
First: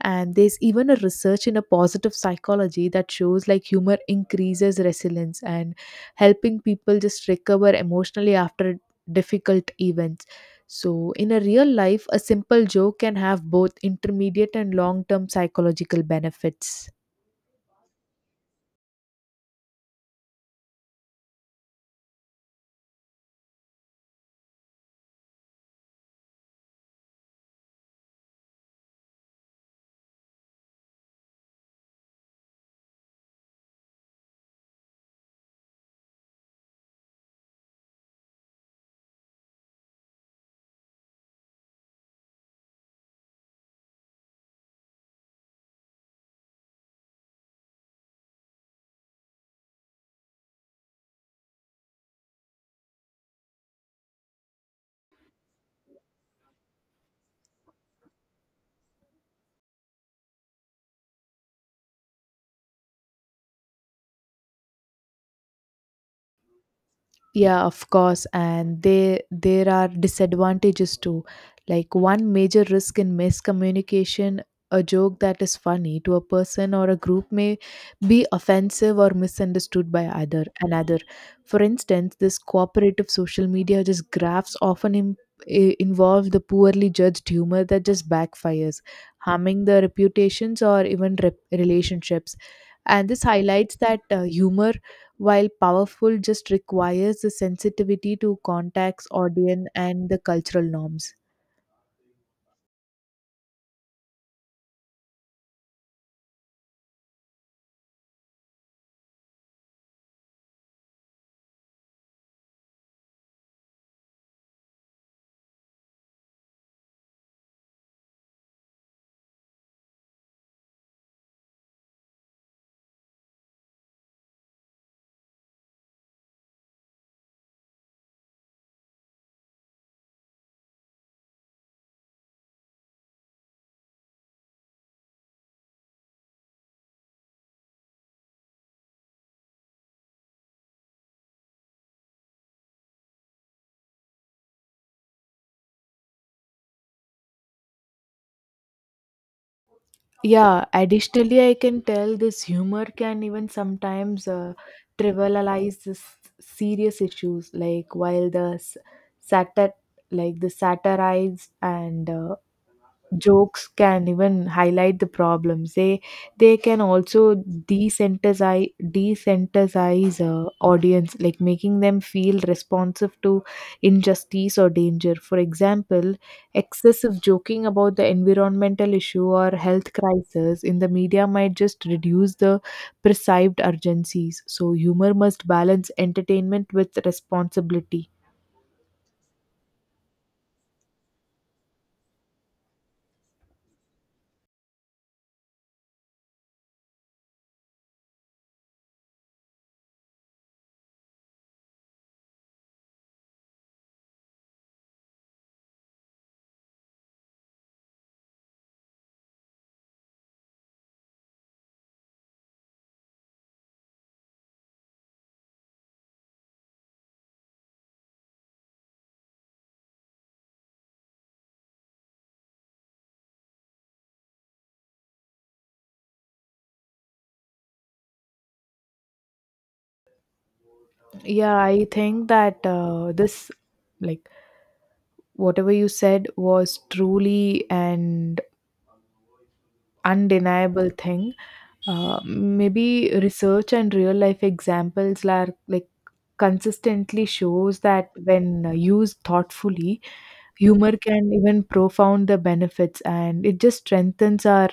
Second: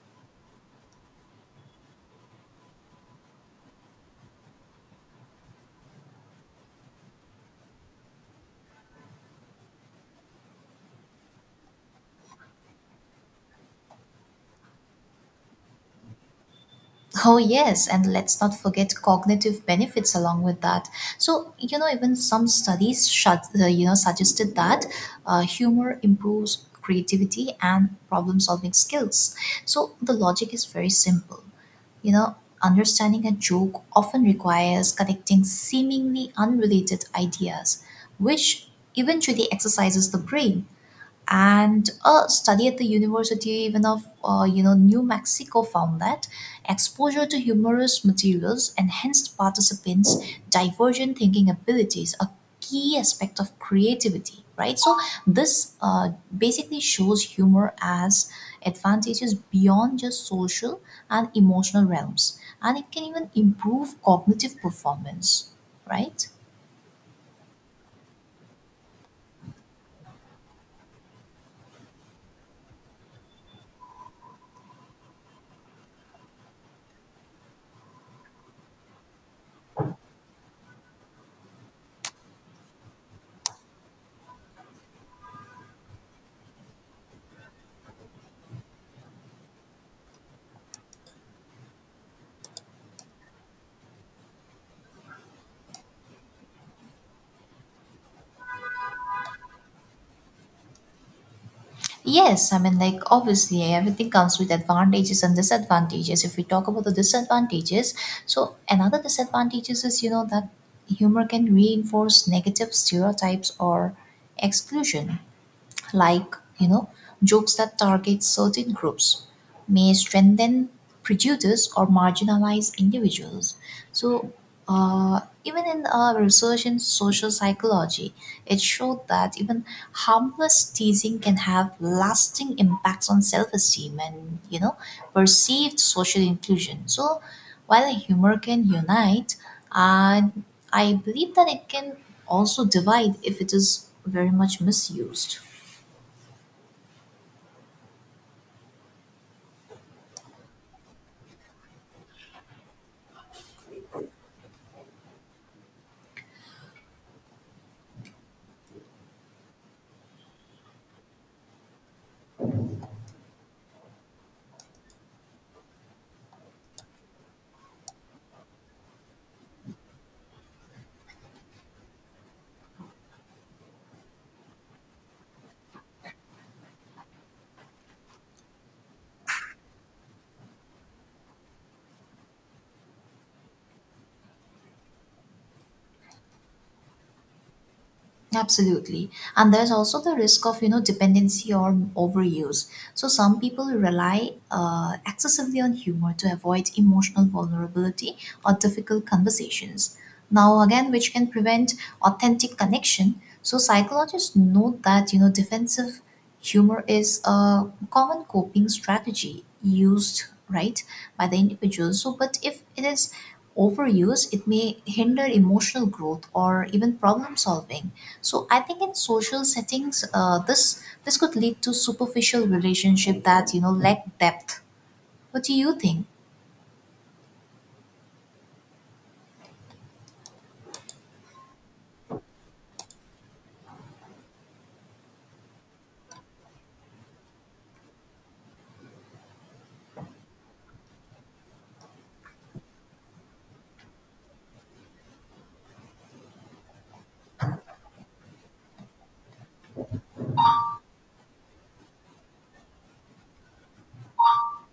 [SPEAKER 2] And there's even a research in a positive psychology that shows like humor increases resilience and helping people just recover emotionally after difficult events. So in a real life, a simple joke can have both intermediate and long term psychological benefits.
[SPEAKER 1] Oh, yes, and let's not forget cognitive benefits along with that. So, you know, even some studies, you know, suggested that humor improves creativity and problem-solving skills. So, the logic is very simple. You know, understanding a joke often requires connecting seemingly unrelated ideas, which eventually exercises the brain. And a study at the university even of, you know, New Mexico found that exposure to humorous materials enhanced participants' divergent thinking abilities, a key aspect of creativity, right? So this basically shows humor as advantages beyond just social and emotional realms, and it can even improve cognitive performance, right?
[SPEAKER 2] Yeah, of course, and they there are disadvantages too. Like one major risk in miscommunication, a joke that is funny to a person or a group may be offensive or misunderstood by either another. For instance, this cooperative social media just graphs often involve the poorly judged humor that just backfires, harming the reputations or even relationships. And this highlights that humor, while powerful, just requires the sensitivity to contacts, audience, and the cultural norms.
[SPEAKER 1] Yes, I mean, like obviously, everything comes with advantages and disadvantages. If we talk about the disadvantages, so another disadvantages is that humor can reinforce negative stereotypes or exclusion. Like jokes that target certain groups may strengthen prejudice or marginalize individuals. So even in research in social psychology, it showed that even harmless teasing can have lasting impacts on self-esteem and perceived social inclusion. So while humor can unite, and I believe that it can also divide if it is very much misused.
[SPEAKER 2] Yeah, additionally, I can tell this humor can even sometimes trivialize this serious issues, like while the satir, like the satirized and jokes can even highlight the problems, they can also desensitize audience, like making them feel responsive to injustice or danger. For example, excessive joking about the environmental issue or health crisis in the media might just reduce the perceived urgencies. So humor must balance entertainment with responsibility.
[SPEAKER 1] Absolutely. And there's also the risk of, you know, dependency or overuse. So some people rely excessively on humor to avoid emotional vulnerability or difficult conversations. Now, again, which can prevent authentic connection. So psychologists note that, you know, defensive humor is a common coping strategy used, right, by the individual. So, but if it is overused, it may hinder emotional growth or even problem solving. So I think in social settings, this could lead to superficial relationship that lack depth. What do you think?
[SPEAKER 2] Yeah, I think that this, like, whatever you said was truly an undeniable thing. Maybe research and real life examples are like consistently shows that when used thoughtfully, humor can even profound the benefits, and it just strengthens our.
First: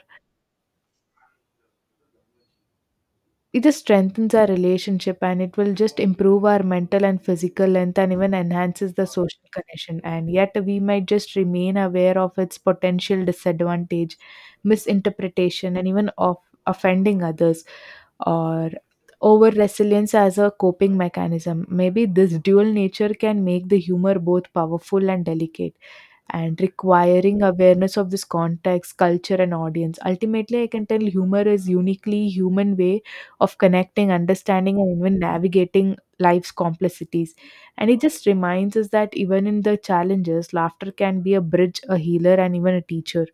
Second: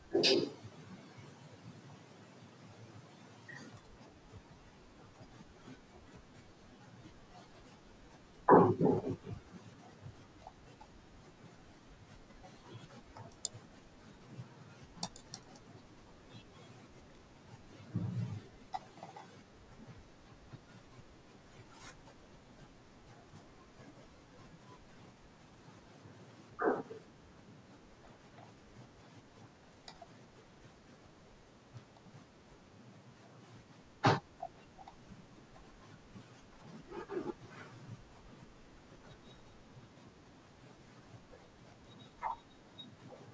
[SPEAKER 2] It just strengthens our relationship, and it will just improve our mental and physical health and even enhances the social connection. And yet, we might just remain aware of its potential disadvantage, misinterpretation, and even of offending others or over resilience as a coping mechanism. Maybe this dual nature can make the humor both powerful and delicate and requiring awareness of this context, culture, and audience. Ultimately, I can tell humor is uniquely human way of connecting, understanding, and even navigating life's complexities. And it just reminds us that even in the challenges, laughter can be a bridge, a healer, and even a teacher.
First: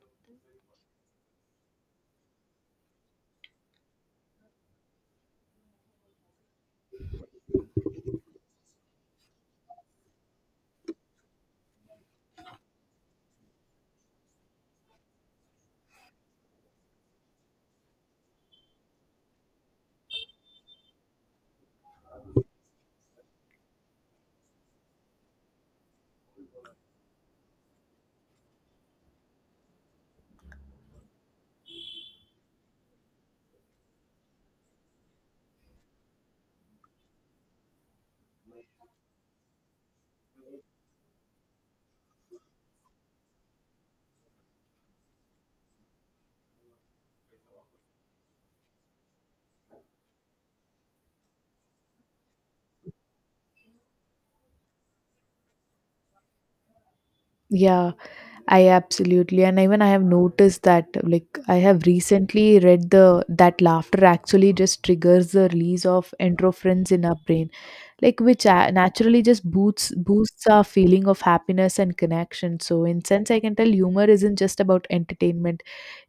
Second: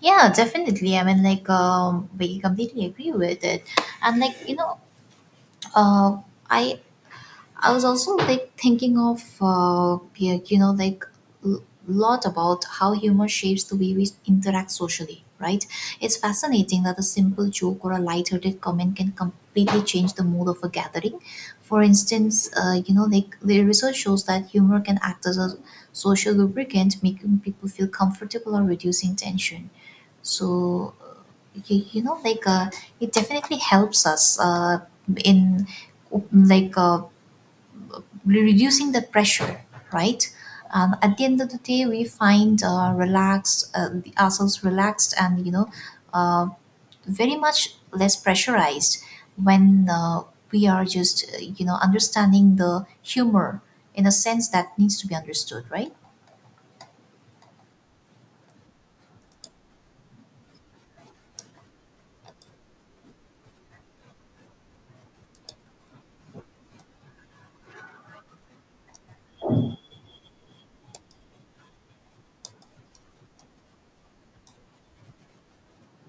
[SPEAKER 1] Yeah, definitely. I mean, like we completely agree with it, and like you know, uh, I I was also like thinking of yeah, you know, like lot about how humor shapes the way we interact socially, right? It's fascinating that a simple joke or a light-hearted comment can completely change the mood of a gathering. For instance, you know, like the research shows that humor can act as a social lubricant, making people feel comfortable or reducing tension. So you know, like it definitely helps us in like uh, reducing the pressure, right? At the end of the day, we find relaxed ourselves relaxed, and you know, uh, very much less pressurized when we are just you know, understanding the humor in a sense that needs to be understood, right?
[SPEAKER 2] Yeah, I absolutely, and even I have noticed that like I have recently read the that laughter actually just triggers the release of endorphins in our brain, like which naturally just boosts our feeling of happiness and connection. So in sense, I can tell humor isn't just about entertainment,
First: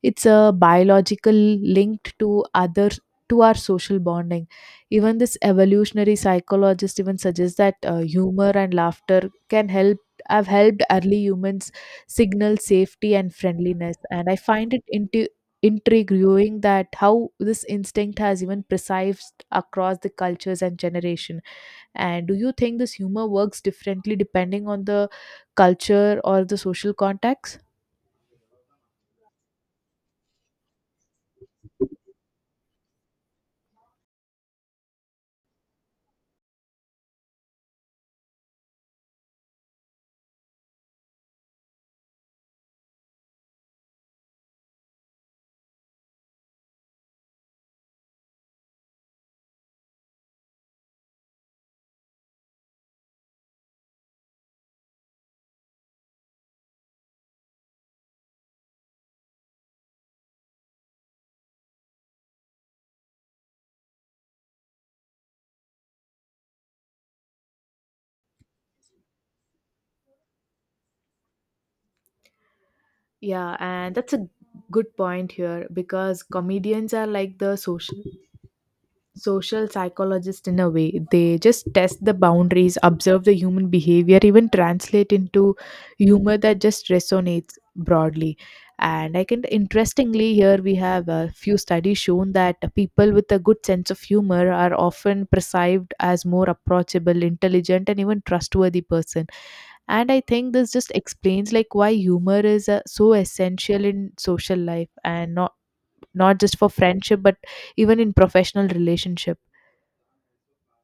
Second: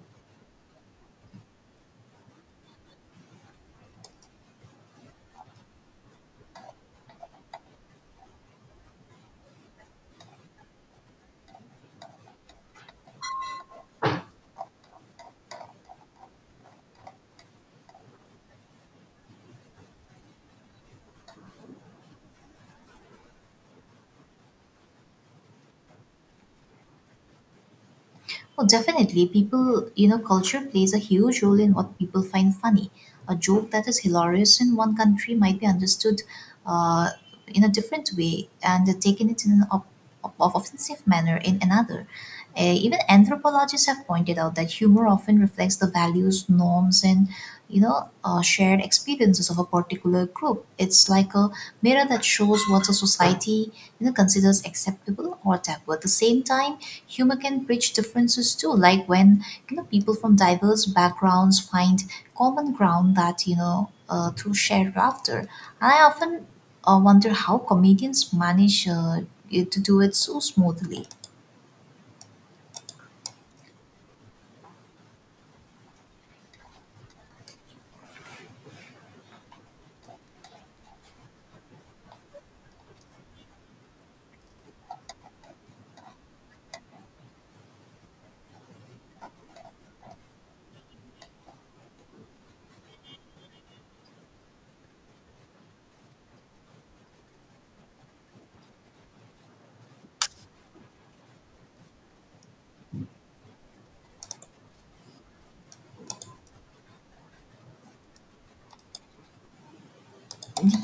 [SPEAKER 2] it's a biological linked to other, to our social bonding. Even this evolutionary psychologist even suggests that humor and laughter can help have helped early humans signal safety and friendliness. And I find it into intriguing that how this instinct has even preserved across the cultures and generation. And do you think this humor works differently depending on the culture or the social context?
[SPEAKER 1] Well, definitely, people, you know, culture plays a huge role in what people find funny. A joke that is hilarious in one country might be understood uh, in a different way and taken it in an offensive manner in another. Even anthropologists have pointed out that humor often reflects the values, norms, and you know, shared experiences of a particular group. It's like a mirror that shows what a society considers acceptable or taboo. At the same time, humor can bridge differences too, like when people from diverse backgrounds find common ground that you know through shared laughter. And I often wonder how comedians manage to do it so smoothly.
[SPEAKER 2] Yeah, and that's a good point here because comedians are like the social psychologist in a way. They just test the boundaries, observe the human behavior, even translate into humor that just resonates broadly. And I can interestingly here we have a few studies shown that people with a good sense of humor are often perceived as more approachable, intelligent, and even trustworthy person. And I think this just explains like why humor is so essential in social life, and not just for friendship but even in professional relationship.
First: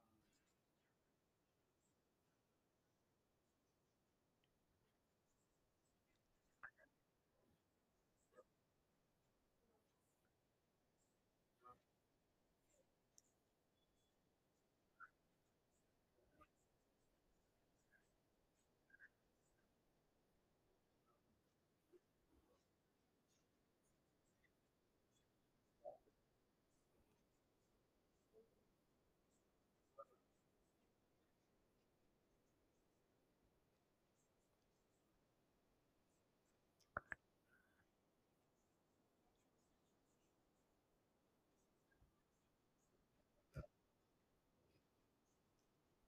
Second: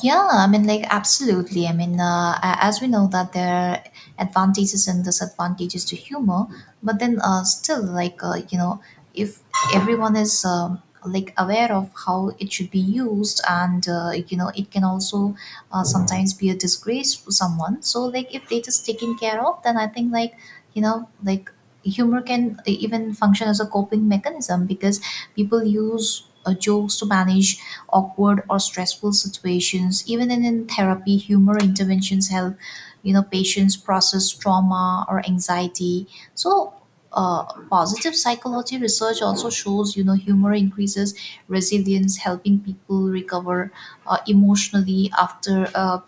[SPEAKER 1] Yeah, I mean, like, absolutely. I mean, as we know that there are advantages and disadvantages to humor, but then still, like, you know, if everyone is like aware of how it should be used, and you know, it can also sometimes be a disgrace to someone. So, like, if it is taken care of, then I think, like, you know, like humor can even function as a coping mechanism because people use jokes to manage awkward or stressful situations, even in therapy humor interventions help patients process trauma or anxiety. So uh, positive psychology research also shows humor increases resilience, helping people recover emotionally after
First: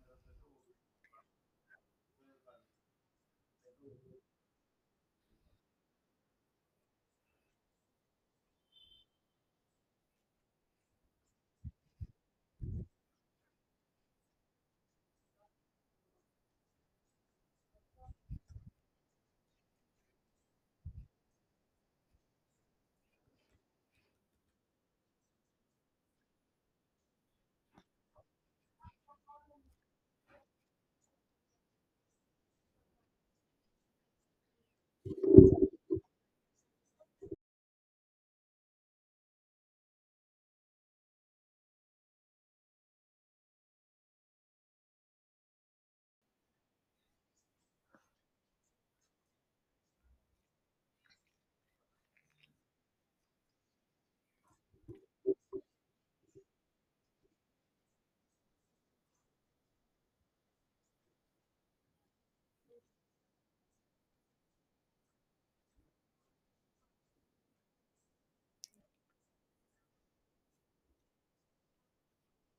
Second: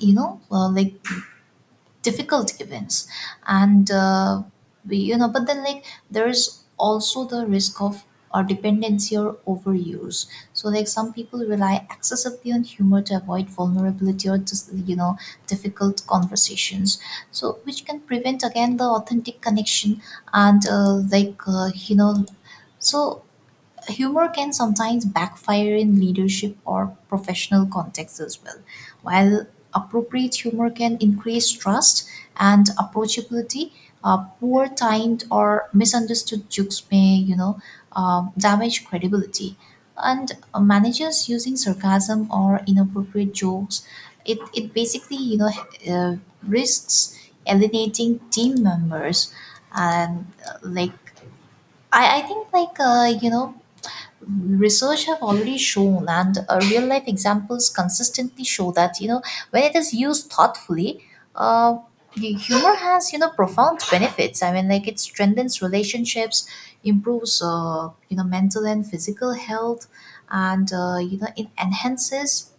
[SPEAKER 1] you know uh, like difficult events. And we, you know, but then like, there's also the risk of or dependency or overuse. So like some people rely excessively on humor to avoid vulnerability or just difficult conversations, so which can prevent again the authentic connection. And so humor can sometimes backfire in leadership or professional contexts as well. While appropriate humor can increase trust and approachability, poor timed or misunderstood jokes may, you know, damage credibility. And managers using sarcasm or inappropriate jokes, it basically, you know, uh, risks alienating team members. And I think like you know, research have already shown, and real life examples consistently show that when it is used thoughtfully, uh, the humor has profound benefits. I mean, like it strengthens relationships, improves you know, mental and physical health, and you know, it enhances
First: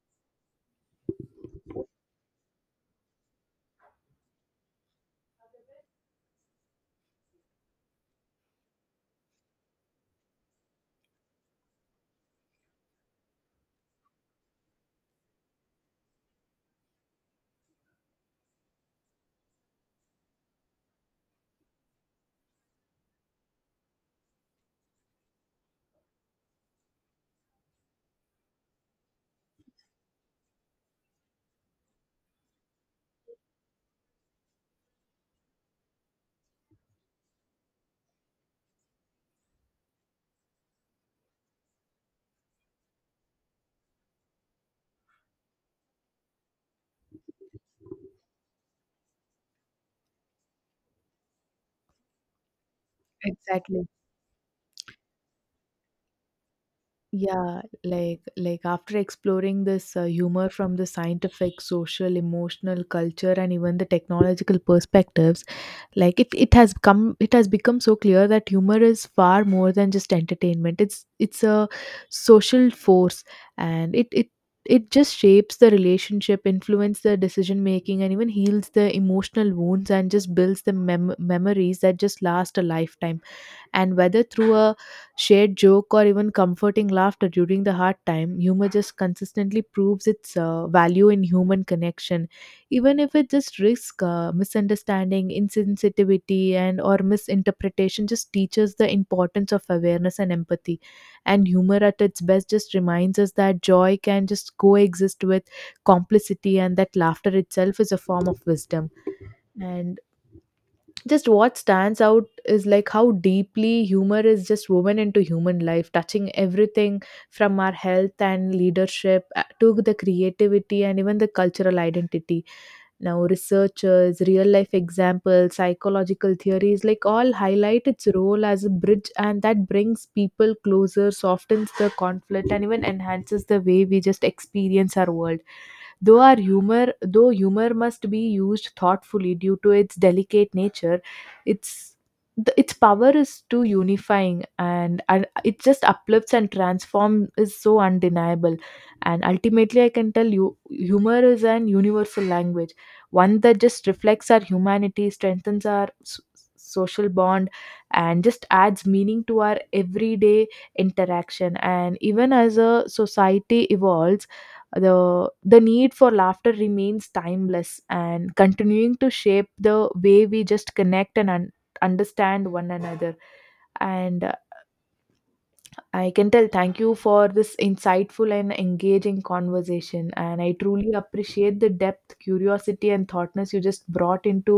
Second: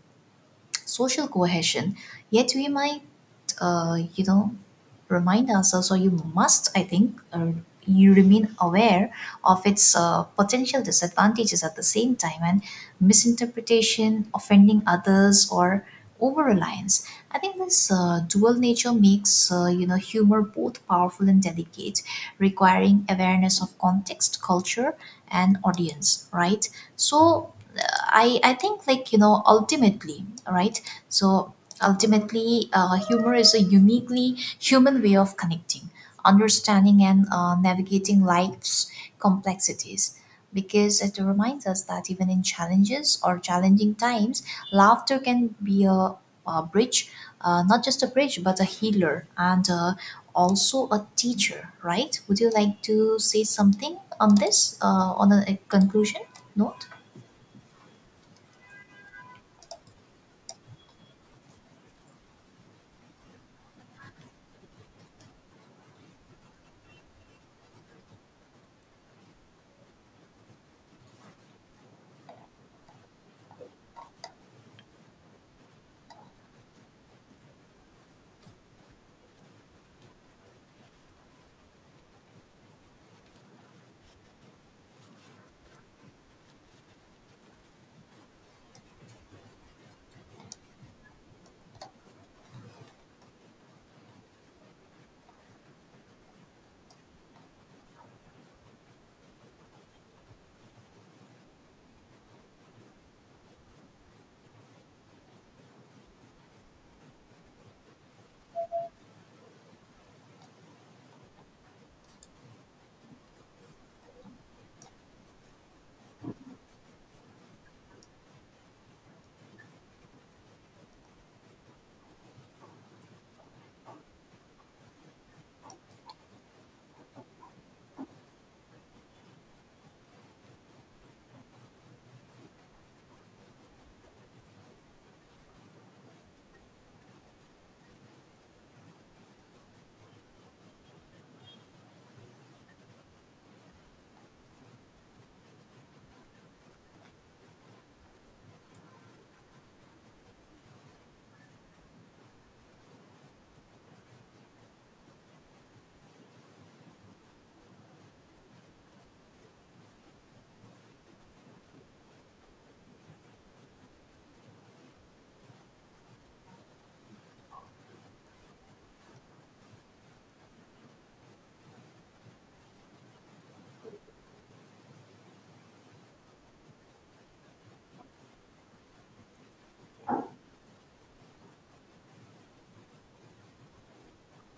[SPEAKER 1] social cohesion. Yet we might you know, remind ourselves, or you must, I think, you remain aware of its potential disadvantages at the same time, and misinterpretation, offending others, or over reliance. I think this dual nature makes you know, humor both powerful and delicate, requiring awareness of context, culture, and audience, right? so I think like, you know, ultimately, right, so ultimately, humor is a uniquely human way of connecting, understanding, and navigating life's complexities, because it reminds us that even in challenges or challenging times, laughter can be a bridge, not just a bridge, but a healer and also a teacher, right? Would you like to say
[SPEAKER 2] Exactly.
[SPEAKER 1] something on this, on a conclusion note?
[SPEAKER 2] Yeah, like after exploring this humor from the scientific, social, emotional, culture, and even the technological perspectives, like it has come, it has become so clear that humor is far more than just entertainment. It's a social force, and it just shapes the relationship, influence the decision making, and even heals the emotional wounds and just builds the memories that just last a lifetime. And whether through a shared joke or even comforting laughter during the hard time, humor just consistently proves its value in human connection, even if it just risks misunderstanding, insensitivity, and or misinterpretation. Just teaches the importance of awareness and empathy. And humor at its best just reminds us that joy can just coexist with complicity, and that laughter itself is a form of wisdom. And just what stands out is like how deeply humor is just woven into human life, touching everything from our health and leadership to the creativity and even the cultural identity. Now researchers, real life examples, psychological theories, like all highlight its role as a bridge, and that brings people closer, softens the conflict, and even enhances the way we just experience our world. Though humor must be used thoughtfully due to its delicate nature, its its power is too unifying, and it just uplifts and transforms is so undeniable. And ultimately, I can tell you humor is an universal language, one that just reflects our humanity, strengthens our social bond, and just adds meaning to our everyday interaction. And even as a society evolves, the need for laughter remains timeless and continuing to shape the way we just connect and understand one another. And I can tell thank you for this insightful and engaging conversation, and I truly appreciate the depth, curiosity, and thoughtness you just brought into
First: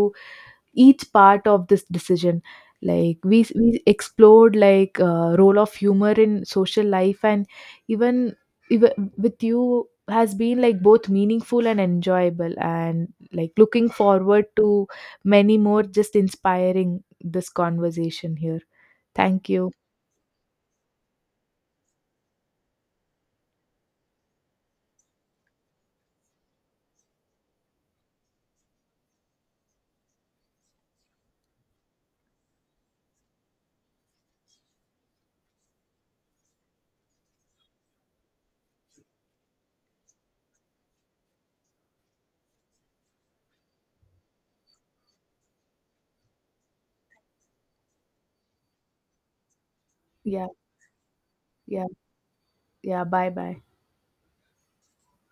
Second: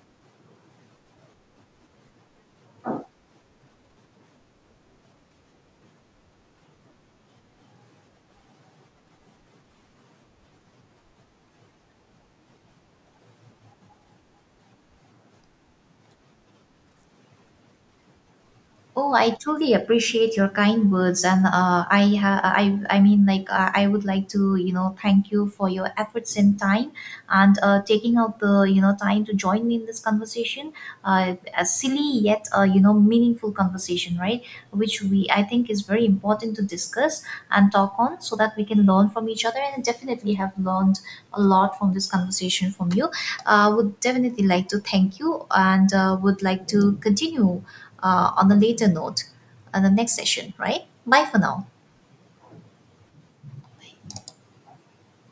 [SPEAKER 2] each part of this decision. Like we explored like role of humor in social life. And even, even with you has been like both meaningful and enjoyable, and like looking forward to many more just inspiring this conversation here.
[SPEAKER 1] Oh, I
[SPEAKER 2] Thank you.
[SPEAKER 1] truly appreciate your kind words, and I mean, like, I would like to, you know, thank you for your efforts and time, and taking out the, you know, time to join me in this conversation. A silly yet, you know, meaningful conversation, right? Which we, I think, is very important to discuss and talk on, so that we can learn from each other. And definitely have learned a lot from this conversation from you. Would definitely like to thank you, and would like to continue on a later note on the next
[SPEAKER 2] Yeah.
[SPEAKER 1] session, right? Bye for now.
[SPEAKER 2] Yeah. Yeah, bye bye.